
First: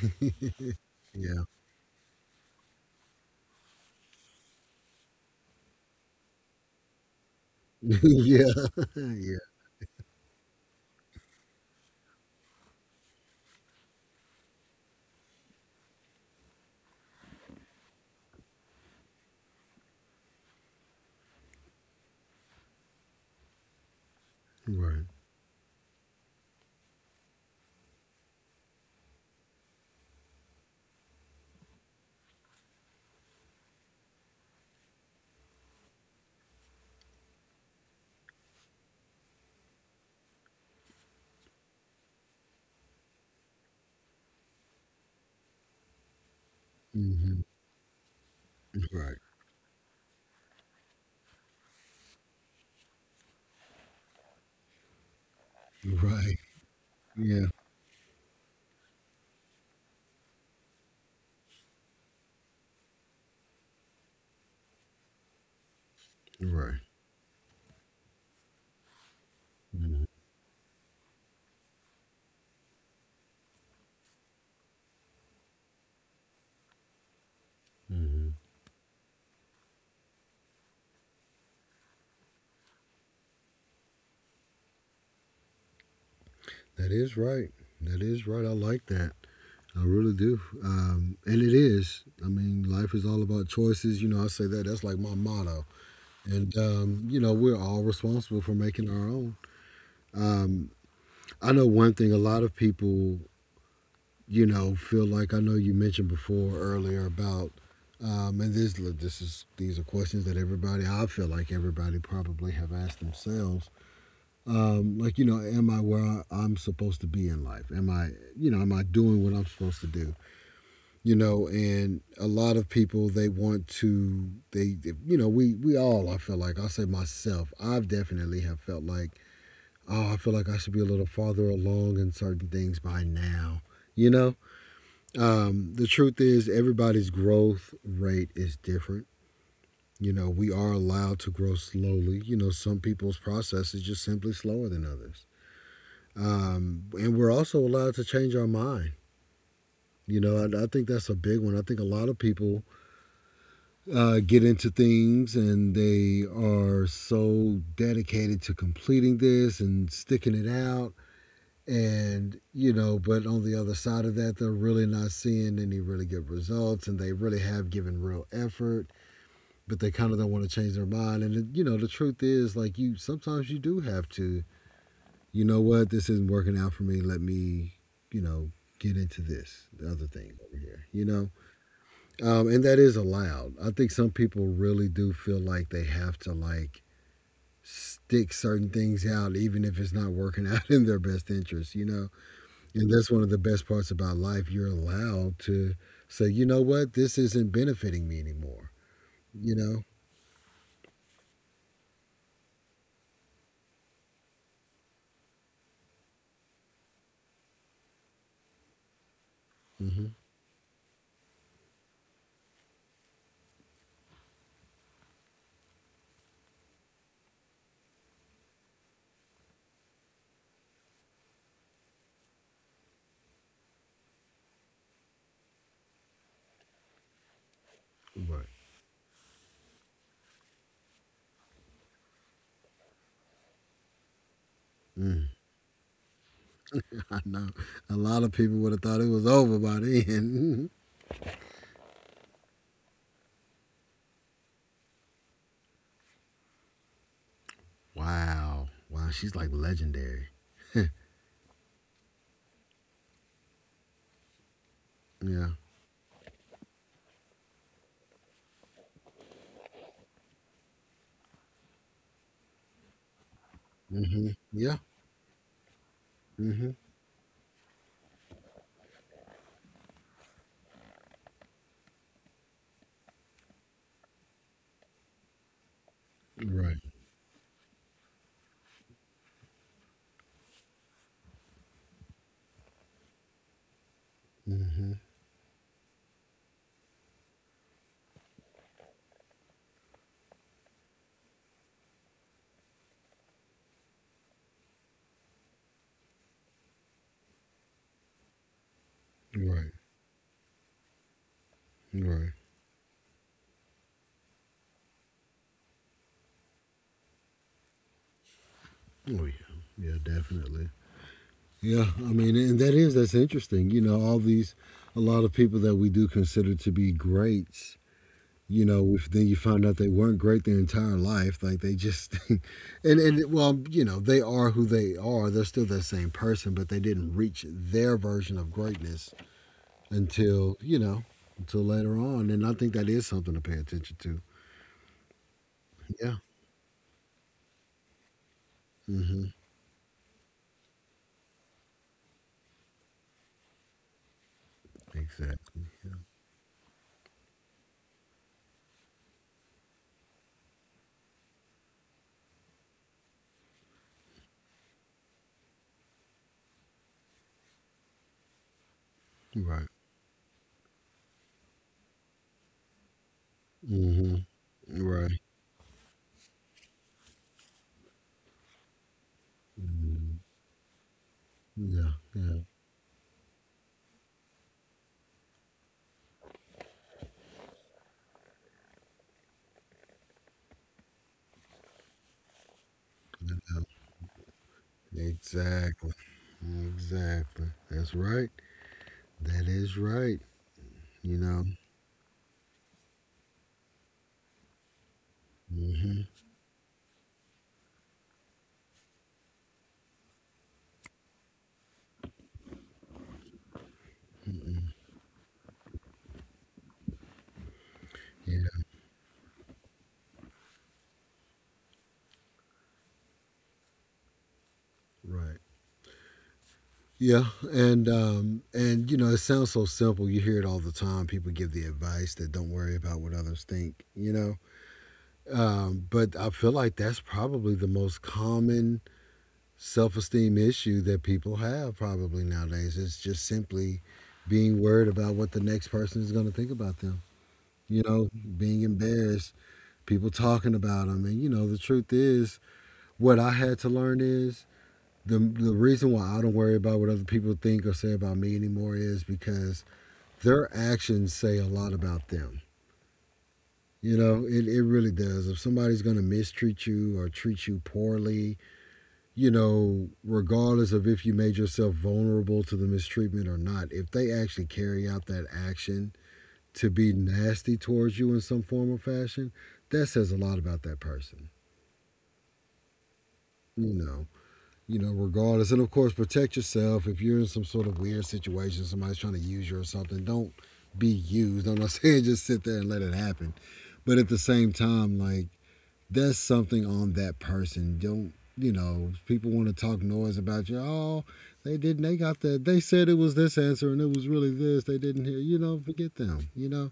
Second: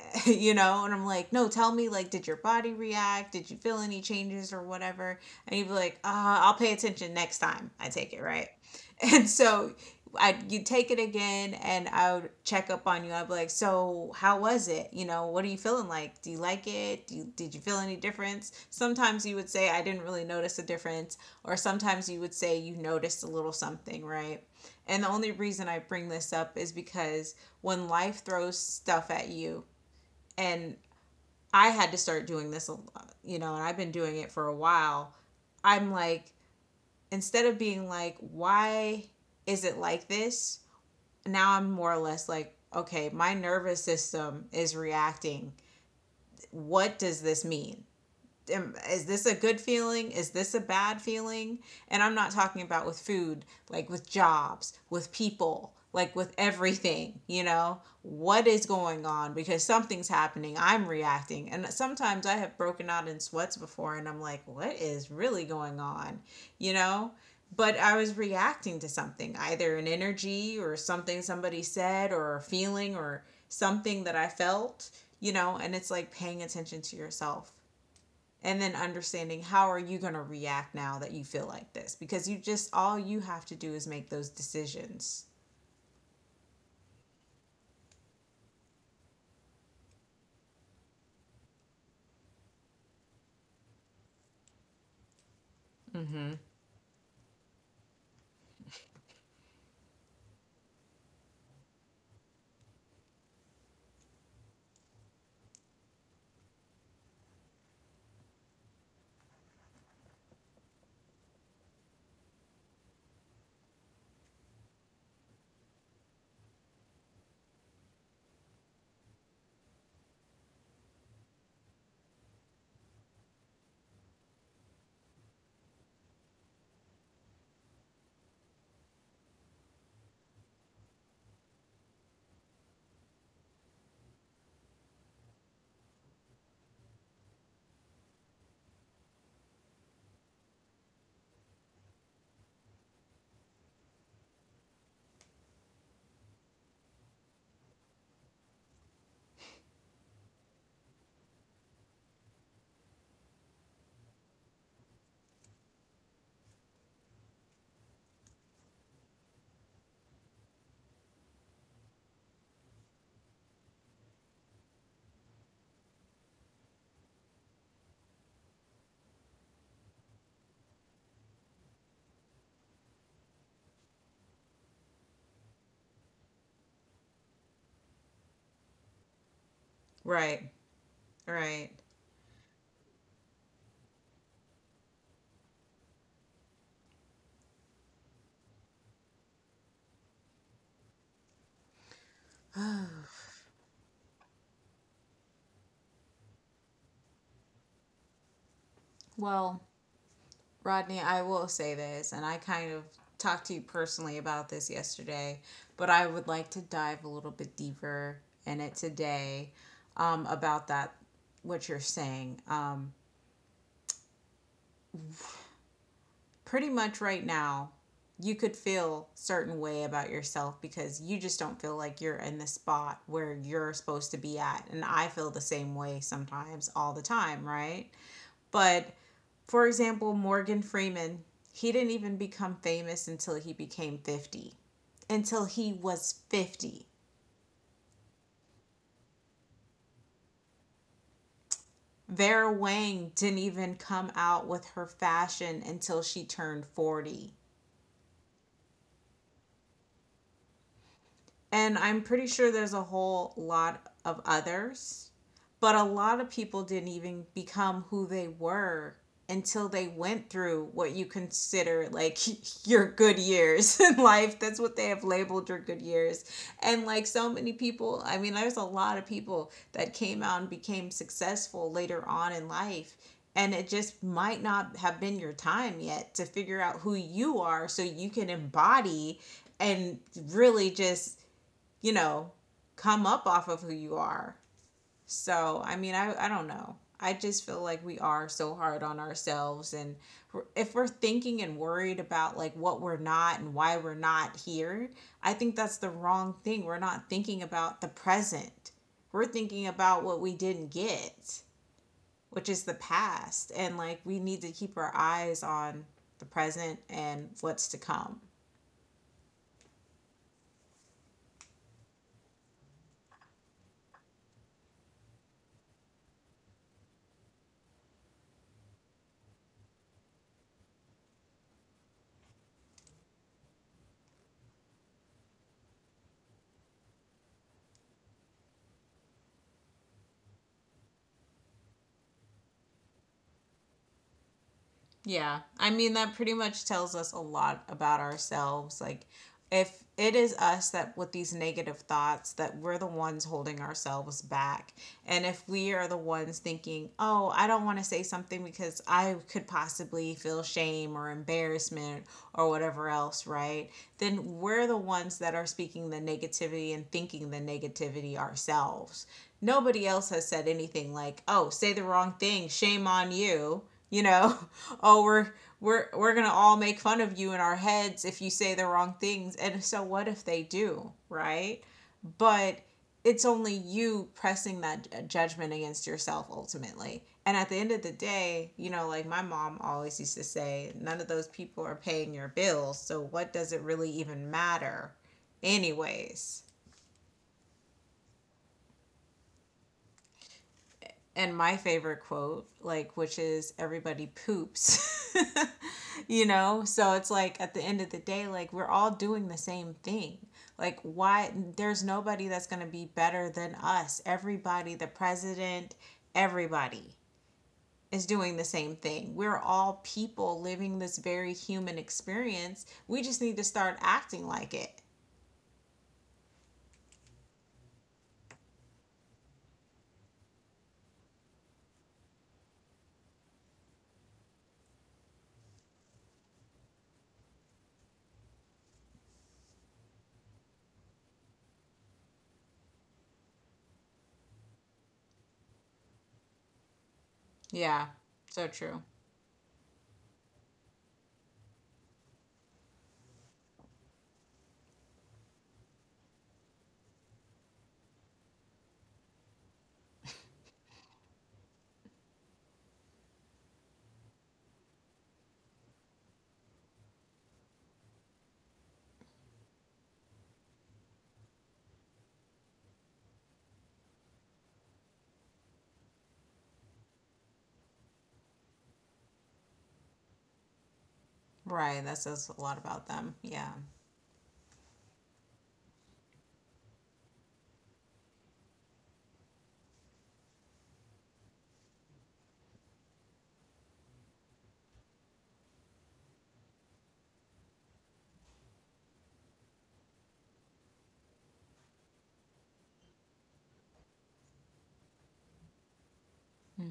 Speaker 1: You know, and I'm like,
Speaker 2: Yeah.
Speaker 1: no, tell me, like, did your body react? Did you feel any changes or whatever? And you'd be like, I'll pay attention next time I take it,
Speaker 2: yeah.
Speaker 1: right? And
Speaker 2: yeah.
Speaker 1: so I you'd take it again and I would check up on you. I'd be like, so how was it? You know, what are you feeling like? Do you like it? Did you feel any difference? Sometimes you would say I didn't really notice a difference, or sometimes you would say you noticed a little something, right? And
Speaker 2: Right.
Speaker 1: the only reason I bring this up is because when life throws stuff at you and I had to start doing this, you know, and I've been doing it for a while. I'm like, instead of being like, why is it like this? Now I'm more or less like, okay, my nervous system is reacting. What does
Speaker 2: hmm
Speaker 1: this mean? Is
Speaker 2: Right.
Speaker 1: this a good feeling? Is this a bad feeling? And I'm not talking about with food, like with jobs, with people, like with
Speaker 2: Right.
Speaker 1: everything, you
Speaker 2: Yeah.
Speaker 1: know? What is going on? Because something's happening. I'm reacting. And sometimes I have broken out in sweats before and I'm like, what is really going on? You
Speaker 2: Right.
Speaker 1: know? But I was reacting to something, either an
Speaker 2: Mhm.
Speaker 1: energy or something somebody said or a feeling or something that I felt, you know? And it's like paying attention to yourself
Speaker 2: Mhm.
Speaker 1: and then understanding how are you going to react now that you feel like this, because you just all you have to do is make those decisions,
Speaker 2: That is right. That is right. I like that. I really do. And it is. I mean, life is all about choices. You know, I say that. That's like my motto. You know, we're all responsible for making our own. Um, I know one thing a lot of people, you know, feel like I know you mentioned before earlier about, and look, these are questions that everybody, I feel like everybody probably have asked themselves. Like, you know, am I where I'm supposed to be in life? Am I, you know, am I doing what I'm supposed to do? You know, and a lot of people they want to they you know, we all, I feel like, i say myself, I've definitely have felt like, oh, I feel like I should be a little farther along in certain things by now, you know? The truth is, everybody's growth rate is different. You know, we are allowed to grow slowly. You know, some people's process is just simply slower than others. And we're also allowed to change our mind. You know, I think that's a big one. I think a lot of people get into things and they are so dedicated to completing this and sticking it out. And, you know, but on the other side of that, they're really not seeing any really good results and they really have given real effort, but they kind of don't want to change their mind. And, you know, the truth is, like, you sometimes you do have to, you know what, this isn't working out for me. Let me, you know, get into this, the other thing
Speaker 1: right?
Speaker 2: over here, you know?
Speaker 1: Right.
Speaker 2: And that is allowed. I think some people really do feel like they have to like stick certain things out, even if it's not working out in their best interest, you know? And that's one of the best parts about life. You're allowed to say, you know what, this isn't benefiting me anymore, you
Speaker 1: Well,
Speaker 2: know?
Speaker 1: Rodney, I will say this, and I kind of talked to you personally about this yesterday, but I would like to dive a little bit deeper in it today.
Speaker 2: hmm
Speaker 1: About that, what you're saying, pretty much right now you could feel a certain way about yourself because you just don't feel like you're in the spot where you're supposed to be at, and I feel the same way sometimes, all the time, right?
Speaker 2: Right.
Speaker 1: But for example, Morgan Freeman, he didn't even become famous until he became 50,
Speaker 2: Mm.
Speaker 1: until he was 50.
Speaker 2: I know. A lot of people would have thought it was over by then.
Speaker 1: Vera Wang didn't even come out with her fashion until she turned 40.
Speaker 2: Wow. Wow. She's like legendary.
Speaker 1: And I'm pretty sure there's a whole lot of others,
Speaker 2: Yeah.
Speaker 1: but a lot of people didn't even become who they were until they went through what you consider like your good years in life. That's
Speaker 2: Yeah.
Speaker 1: what they have labeled your good years.
Speaker 2: hmm
Speaker 1: And like so many people, I mean, there's a lot of people that came out and became successful later on in life. And it just might not have been your time yet to figure
Speaker 2: Right.
Speaker 1: out who you are so you can embody and really just you know, come up off of who you are.
Speaker 2: hmm
Speaker 1: So, I mean, I don't know. I just feel like we are so hard on ourselves. And if we're thinking and worried about like what we're not and why we're not here, I think that's the wrong thing. We're not thinking about the present. We're thinking
Speaker 2: Right.
Speaker 1: about what we didn't get,
Speaker 2: Right.
Speaker 1: which is the past. And like we need to keep our eyes on the present and what's to come.
Speaker 2: Oh yeah, yeah, definitely. Yeah, I mean, and that's interesting. You know, all these, a lot of people that we do consider to be greats. You know, if then you find out they weren't great their entire life, like they just, and well, you know, they are who they are. They're still that same person, but they didn't reach their version of greatness until, you know, until later on. And I think that is something to pay attention to.
Speaker 1: Yeah. I mean,
Speaker 2: Yeah.
Speaker 1: that pretty much tells us a lot about ourselves. Like,
Speaker 2: Mm-hmm.
Speaker 1: if it is us that with these negative thoughts that we're the ones holding ourselves back, and if
Speaker 2: Exactly.
Speaker 1: we are
Speaker 2: Yeah.
Speaker 1: the ones thinking, oh, I don't want to say something because I could possibly feel shame or embarrassment or whatever else, right? Then we're the ones that are speaking the negativity and thinking the negativity ourselves.
Speaker 2: Right.
Speaker 1: Nobody else has said anything like, oh, say the wrong thing, shame on you, you
Speaker 2: Mm-hmm.
Speaker 1: know. oh
Speaker 2: Right.
Speaker 1: we're we're going to all make fun of you in our heads if you say the wrong things. And so what
Speaker 2: Mhm.
Speaker 1: if they do, right?
Speaker 2: Yeah. Yeah.
Speaker 1: But it's only you pressing that judgment against yourself ultimately, and at the end of the day, you know, like my mom always used to say, none of those people are paying your bills, so what does it really even matter
Speaker 2: Exactly.
Speaker 1: anyways?
Speaker 2: Exactly. That's right. That is right. You
Speaker 1: And
Speaker 2: know.
Speaker 1: my favorite quote, like, which is everybody poops,
Speaker 2: hmm
Speaker 1: you know? So it's like at the end of the day, like, we're all doing the same thing. Like, why? There's nobody that's going to be better than us. Everybody, the president, everybody is doing
Speaker 2: Yeah.
Speaker 1: the same thing. We're all people living this very human experience. We just need to start acting like it.
Speaker 2: Right. Yeah, and you know, it sounds so simple. You hear it all the time. People give the advice that don't worry about what others think. You know, but I feel like that's probably the most common self-esteem issue that people have probably nowadays. It's just simply being worried about what the next person is going to think about them. You
Speaker 1: Yeah,
Speaker 2: know,
Speaker 1: so
Speaker 2: being
Speaker 1: true.
Speaker 2: embarrassed, people talking about them. And you know, the truth is, what I had to learn is, the reason why I don't worry about what other people think or say about me anymore is because their actions say a lot about them. You know, it really does. If somebody's going to mistreat you or treat you poorly, you know, regardless of if you made yourself vulnerable to the mistreatment or not, if they actually carry out that action to be nasty towards you in some form or fashion, that says a lot about that person.
Speaker 1: Right. That says a lot about them. Yeah.
Speaker 2: You know, you know, regardless. And of course, protect yourself. If you're in some sort of weird situation, somebody's trying to use you or something, don't be used. I'm not saying just sit there and let it happen. But at the same time, like, that's something on that person. Don't, you know, people want to talk noise about you. Oh, they didn't, they got that. They said it was this answer and it was really this. They didn't hear, you know, forget them, you know.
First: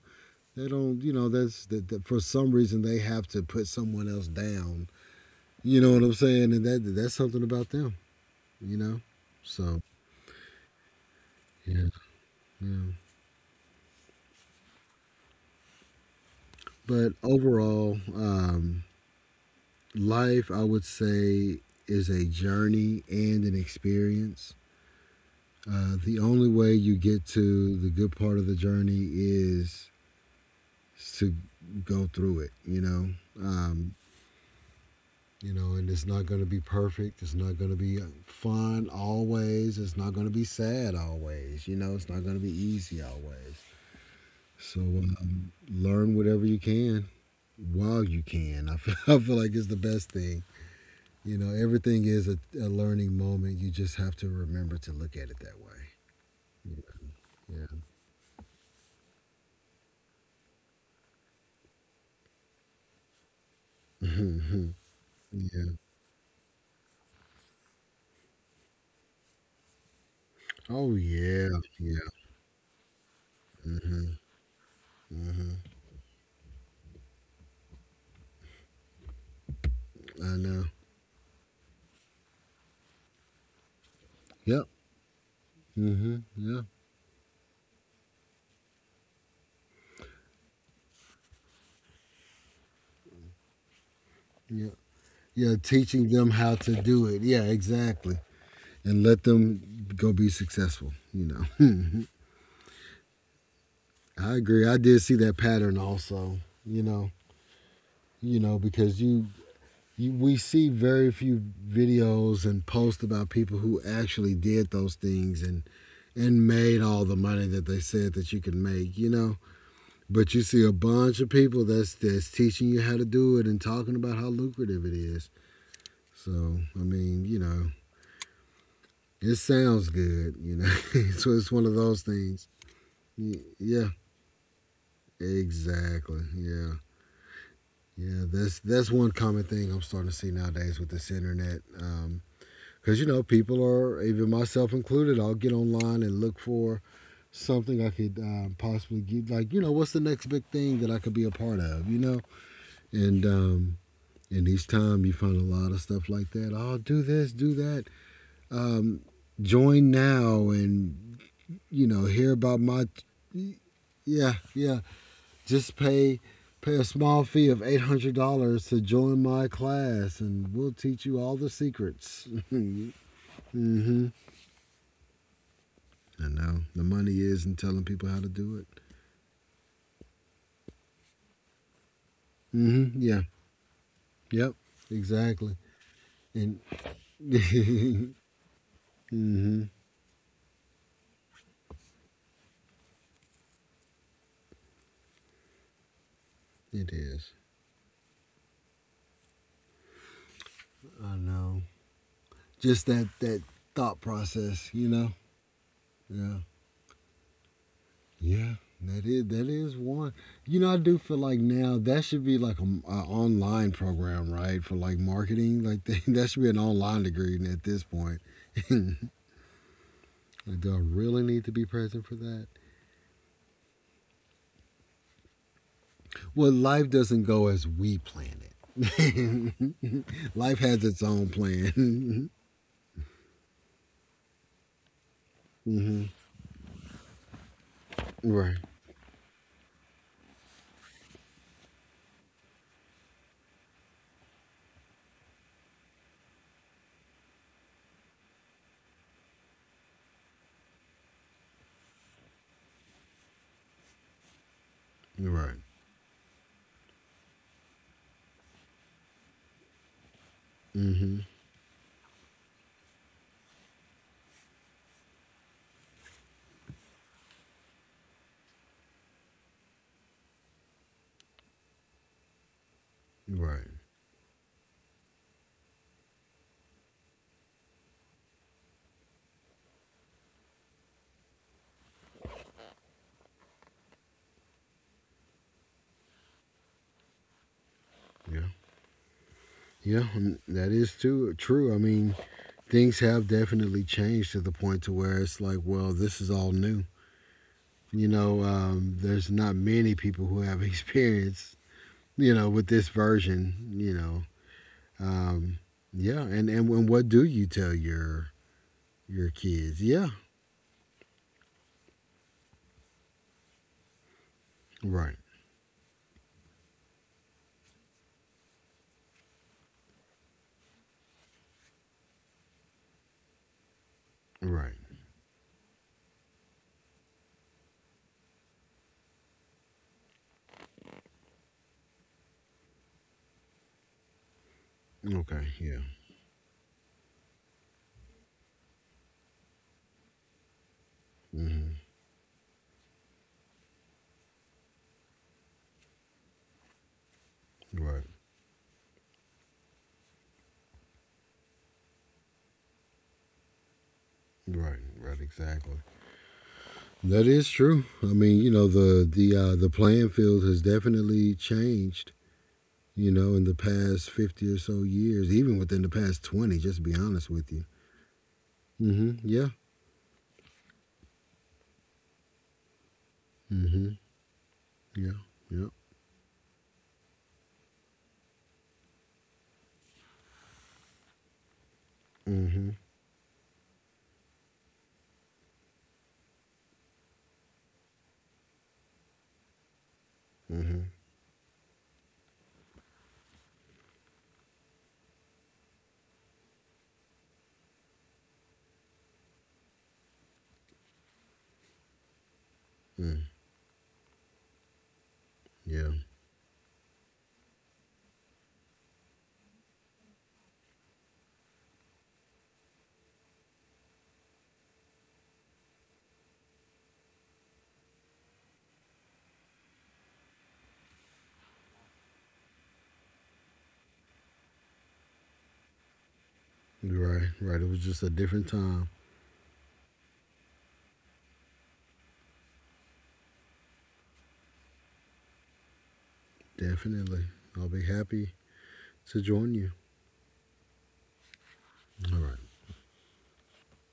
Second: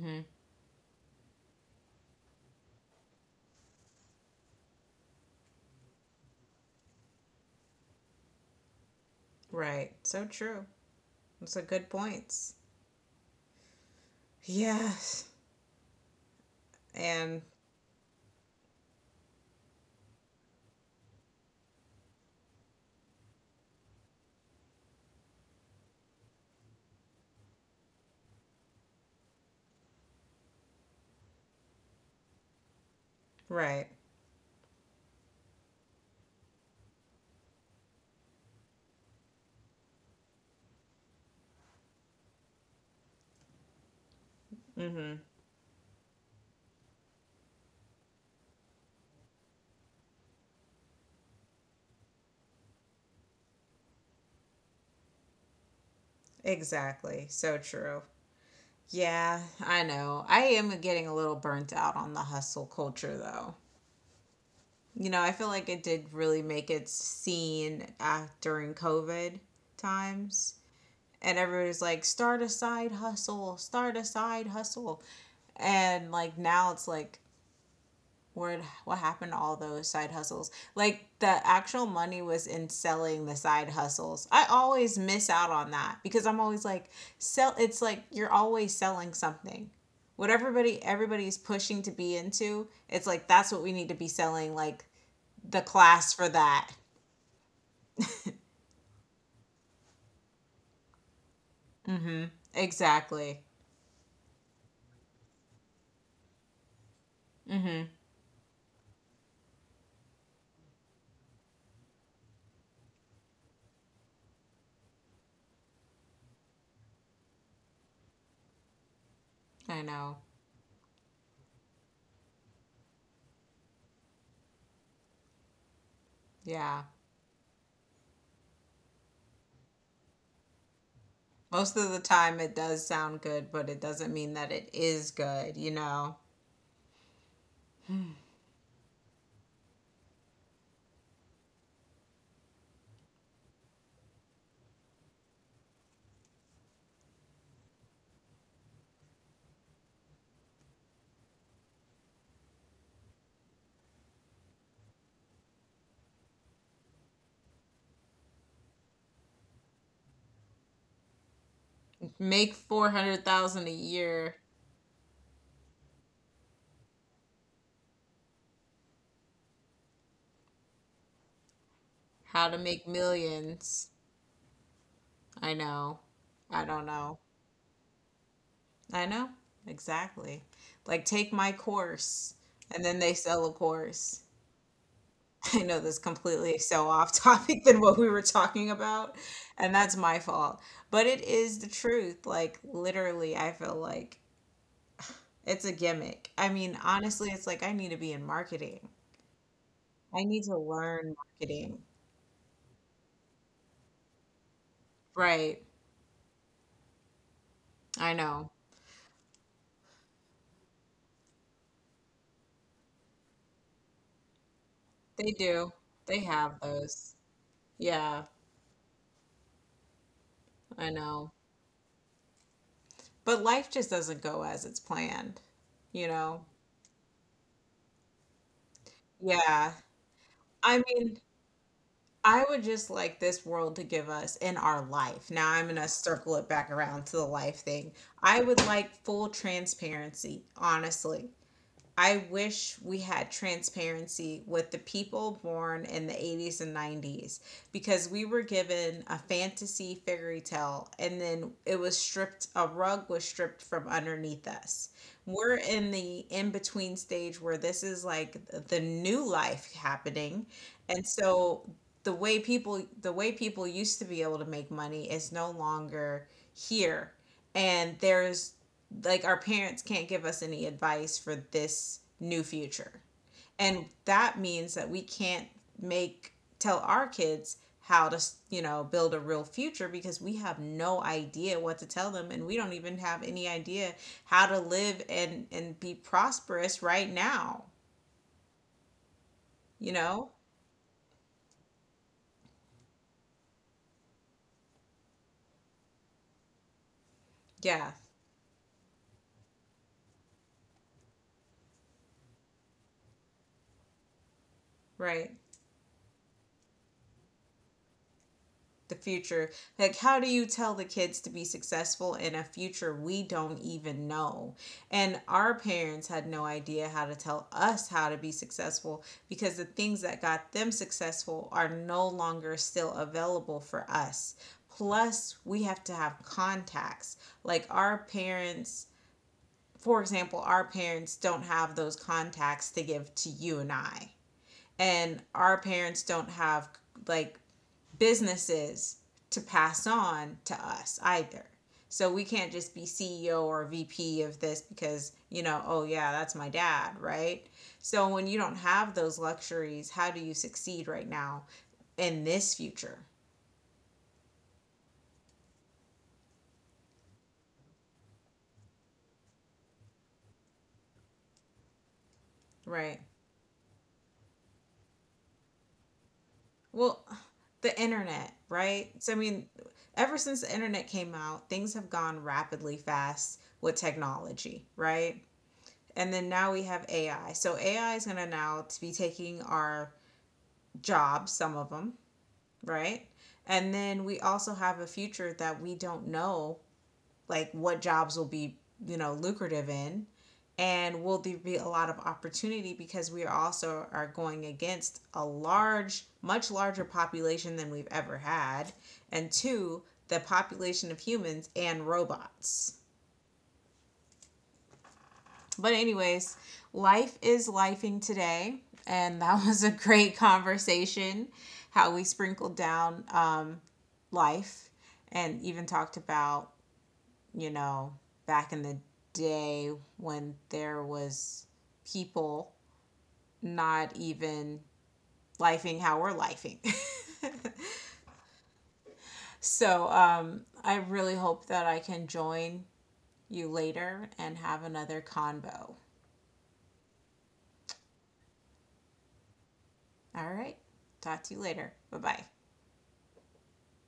Speaker 2: They don't, you know, that's that for some reason they have to put someone else down. You know what I'm saying? And that's something about them, you know? So,
Speaker 1: Right. So true. Those are good
Speaker 2: yeah,
Speaker 1: points.
Speaker 2: yeah.
Speaker 1: Yes.
Speaker 2: But
Speaker 1: And
Speaker 2: overall, life, I would say, is a journey and an experience. The only way you get to the good part of the journey is to go through it, you know?
Speaker 1: right.
Speaker 2: Um, and it's not going to be perfect. It's not going to be fun always. It's not going to be sad always. You know, it's not going to be easy always. So
Speaker 1: Mhm.
Speaker 2: learn whatever you can while you can. I feel, I feel like it's the best thing. You know, everything is a learning moment. You just have to remember to look at it that way.
Speaker 1: Exactly. So
Speaker 2: Yeah.
Speaker 1: true. Yeah, I know. I am getting a little burnt out on the hustle culture though.
Speaker 2: Mhm.
Speaker 1: You know, I feel like
Speaker 2: Yeah.
Speaker 1: it did really make it seen during COVID times.
Speaker 2: Oh
Speaker 1: And
Speaker 2: yeah.
Speaker 1: everybody's
Speaker 2: Yeah.
Speaker 1: like, start a side hustle, start a side hustle. And like now it's like, where what happened to all those side
Speaker 2: I
Speaker 1: hustles?
Speaker 2: know.
Speaker 1: Like the actual money was in selling the side hustles. I
Speaker 2: Yep.
Speaker 1: always miss out on that
Speaker 2: Mhm.
Speaker 1: because I'm
Speaker 2: Yeah.
Speaker 1: always like sell it's like you're always selling something, what everybody's pushing to be into. It's like that's what we need to be selling,
Speaker 2: Yeah.
Speaker 1: like
Speaker 2: Yeah.
Speaker 1: the
Speaker 2: Teaching
Speaker 1: class
Speaker 2: them
Speaker 1: for
Speaker 2: how
Speaker 1: that.
Speaker 2: to do it. Yeah. Exactly. And let them go be successful. You know.
Speaker 1: Mm-hmm, exactly.
Speaker 2: I agree. I did see that pattern also. You know.
Speaker 1: Mm-hmm.
Speaker 2: You know, because you, we see very few videos and posts about people who actually did those things and made all the money that they said that you could make, you know.
Speaker 1: I know.
Speaker 2: But you see a bunch of people that's teaching you how to do it and talking about how lucrative it is. So
Speaker 1: Yeah,
Speaker 2: I mean, you know, it sounds good, you know. So it's one of
Speaker 1: most of the
Speaker 2: those
Speaker 1: time
Speaker 2: things.
Speaker 1: it does sound good, but it
Speaker 2: Yeah,
Speaker 1: doesn't mean that it is good, you know.
Speaker 2: exactly. Yeah, yeah. That's one common thing I'm starting to see nowadays with this internet. Because, you know, people are, even myself included, I'll get online and look for something I could possibly get. Like, you know, what's the next big thing that I could be a part of, you know? And, um, and each time you find a lot of stuff like that. Oh, do this, do that. Um, Join now and, you know, hear
Speaker 1: Make
Speaker 2: about my.
Speaker 1: 400,000 a
Speaker 2: Yeah,
Speaker 1: year.
Speaker 2: yeah. Just pay a small fee of $800 to join my class, and we'll teach you all the secrets.
Speaker 1: How to make millions.
Speaker 2: Mm-hmm.
Speaker 1: I know.
Speaker 2: And now
Speaker 1: I
Speaker 2: the
Speaker 1: don't know.
Speaker 2: money is in telling people how to do it.
Speaker 1: I know. Exactly. Like, take my course. And
Speaker 2: Mm-hmm.
Speaker 1: then they
Speaker 2: Yeah.
Speaker 1: sell a course.
Speaker 2: Yep. Exactly.
Speaker 1: I know this
Speaker 2: And
Speaker 1: completely so off topic than what
Speaker 2: mm-hmm.
Speaker 1: we were talking about. And that's my fault. But it is the truth. Like, literally, I feel like it's a gimmick. I mean,
Speaker 2: It
Speaker 1: honestly,
Speaker 2: is.
Speaker 1: it's like I need to be in marketing. I need to
Speaker 2: I
Speaker 1: learn
Speaker 2: know.
Speaker 1: marketing.
Speaker 2: Just that that thought process, you know.
Speaker 1: Right.
Speaker 2: Yeah.
Speaker 1: I know.
Speaker 2: Yeah. That is, that is one. You know, I do feel like now that should be like a, online program, right? For like
Speaker 1: They
Speaker 2: marketing,
Speaker 1: do.
Speaker 2: like
Speaker 1: They
Speaker 2: that should be an
Speaker 1: have
Speaker 2: online
Speaker 1: those.
Speaker 2: degree at this point.
Speaker 1: Yeah,
Speaker 2: Like, do I
Speaker 1: I
Speaker 2: really
Speaker 1: know.
Speaker 2: need to be present for that?
Speaker 1: But life just doesn't go as it's planned, you know?
Speaker 2: Well, life doesn't go as we plan it.
Speaker 1: Yeah.
Speaker 2: Life
Speaker 1: I
Speaker 2: has its
Speaker 1: mean,
Speaker 2: own plan.
Speaker 1: I would just like this world to give us in our life. Now I'm going to
Speaker 2: hmm
Speaker 1: circle it back around to the life thing. I
Speaker 2: Right.
Speaker 1: would like full transparency, honestly. I wish we had transparency with the people born in the 80s and 90s, because we were given a fantasy fairy tale and then it was stripped, a rug was stripped from underneath us.
Speaker 2: Right.
Speaker 1: We're in the in between stage where this is like the new life happening. And
Speaker 2: hmm
Speaker 1: so the way people used to be able to make money is no longer here, and there's like our parents can't give us any advice for this new future.
Speaker 2: Right.
Speaker 1: And that means that we can't make tell our kids how to, you know, build a real future, because we have no idea what to tell them, and we don't even have any idea how to live and be prosperous right now,
Speaker 2: Yeah.
Speaker 1: you
Speaker 2: Yeah,
Speaker 1: know?
Speaker 2: that is too true. I mean, things have definitely changed to the point to where it's like, well, this is all new.
Speaker 1: Yeah,
Speaker 2: You know, there's not many people who have experience, you know, with this version. You know,
Speaker 1: right.
Speaker 2: um, yeah, and what do you tell
Speaker 1: The
Speaker 2: your
Speaker 1: future,
Speaker 2: kids?
Speaker 1: like
Speaker 2: Yeah,
Speaker 1: how do you tell the kids to be successful in a future we don't even know?
Speaker 2: right,
Speaker 1: And our parents had no idea how to tell us how to be successful, because the things that got them successful are no longer still available for us.
Speaker 2: right,
Speaker 1: Plus we have to have contacts like our parents. For example, our parents don't have those contacts to give to you and I, and
Speaker 2: okay,
Speaker 1: our
Speaker 2: yeah,
Speaker 1: parents don't have like businesses to pass on to us either.
Speaker 2: hmm
Speaker 1: So we can't just be CEO or VP of this because, you know, oh yeah, that's my dad, right?
Speaker 2: right,
Speaker 1: So when you don't have those luxuries, how do you succeed right now in this future,
Speaker 2: right, right, exactly. That is true. I mean, you know, the playing field has definitely changed.
Speaker 1: right?
Speaker 2: You know, in the past 50 or so years, even within the past 20, just to be
Speaker 1: Well,
Speaker 2: honest with you.
Speaker 1: the internet, right? So I
Speaker 2: Yeah.
Speaker 1: mean, ever since the internet came out, things have gone rapidly fast with
Speaker 2: hmm
Speaker 1: technology,
Speaker 2: Yeah.
Speaker 1: right?
Speaker 2: Yeah.
Speaker 1: And then now we have AI. So AI is going to now be taking our jobs, some of them,
Speaker 2: hmm
Speaker 1: right? And then we also have a future that we don't know, like what jobs will be, you know, lucrative in.
Speaker 2: hmm
Speaker 1: And will there be a lot of opportunity, because we also are going against a large, much larger population than we've ever had. And two, the population of humans and robots.
Speaker 2: Mm.
Speaker 1: But,
Speaker 2: Yeah.
Speaker 1: anyways, life is lifing today. And that was a great conversation, how we sprinkled down life and even talked about, you know, back in the day when there was people not even lifing how we're lifing.
Speaker 2: Right. Right. It was just a different time.
Speaker 1: So I really hope that I can join you later and have another convo.
Speaker 2: Definitely. I'll be happy to join you.
Speaker 1: All right. Talk to you later. Bye
Speaker 2: All
Speaker 1: bye.
Speaker 2: right.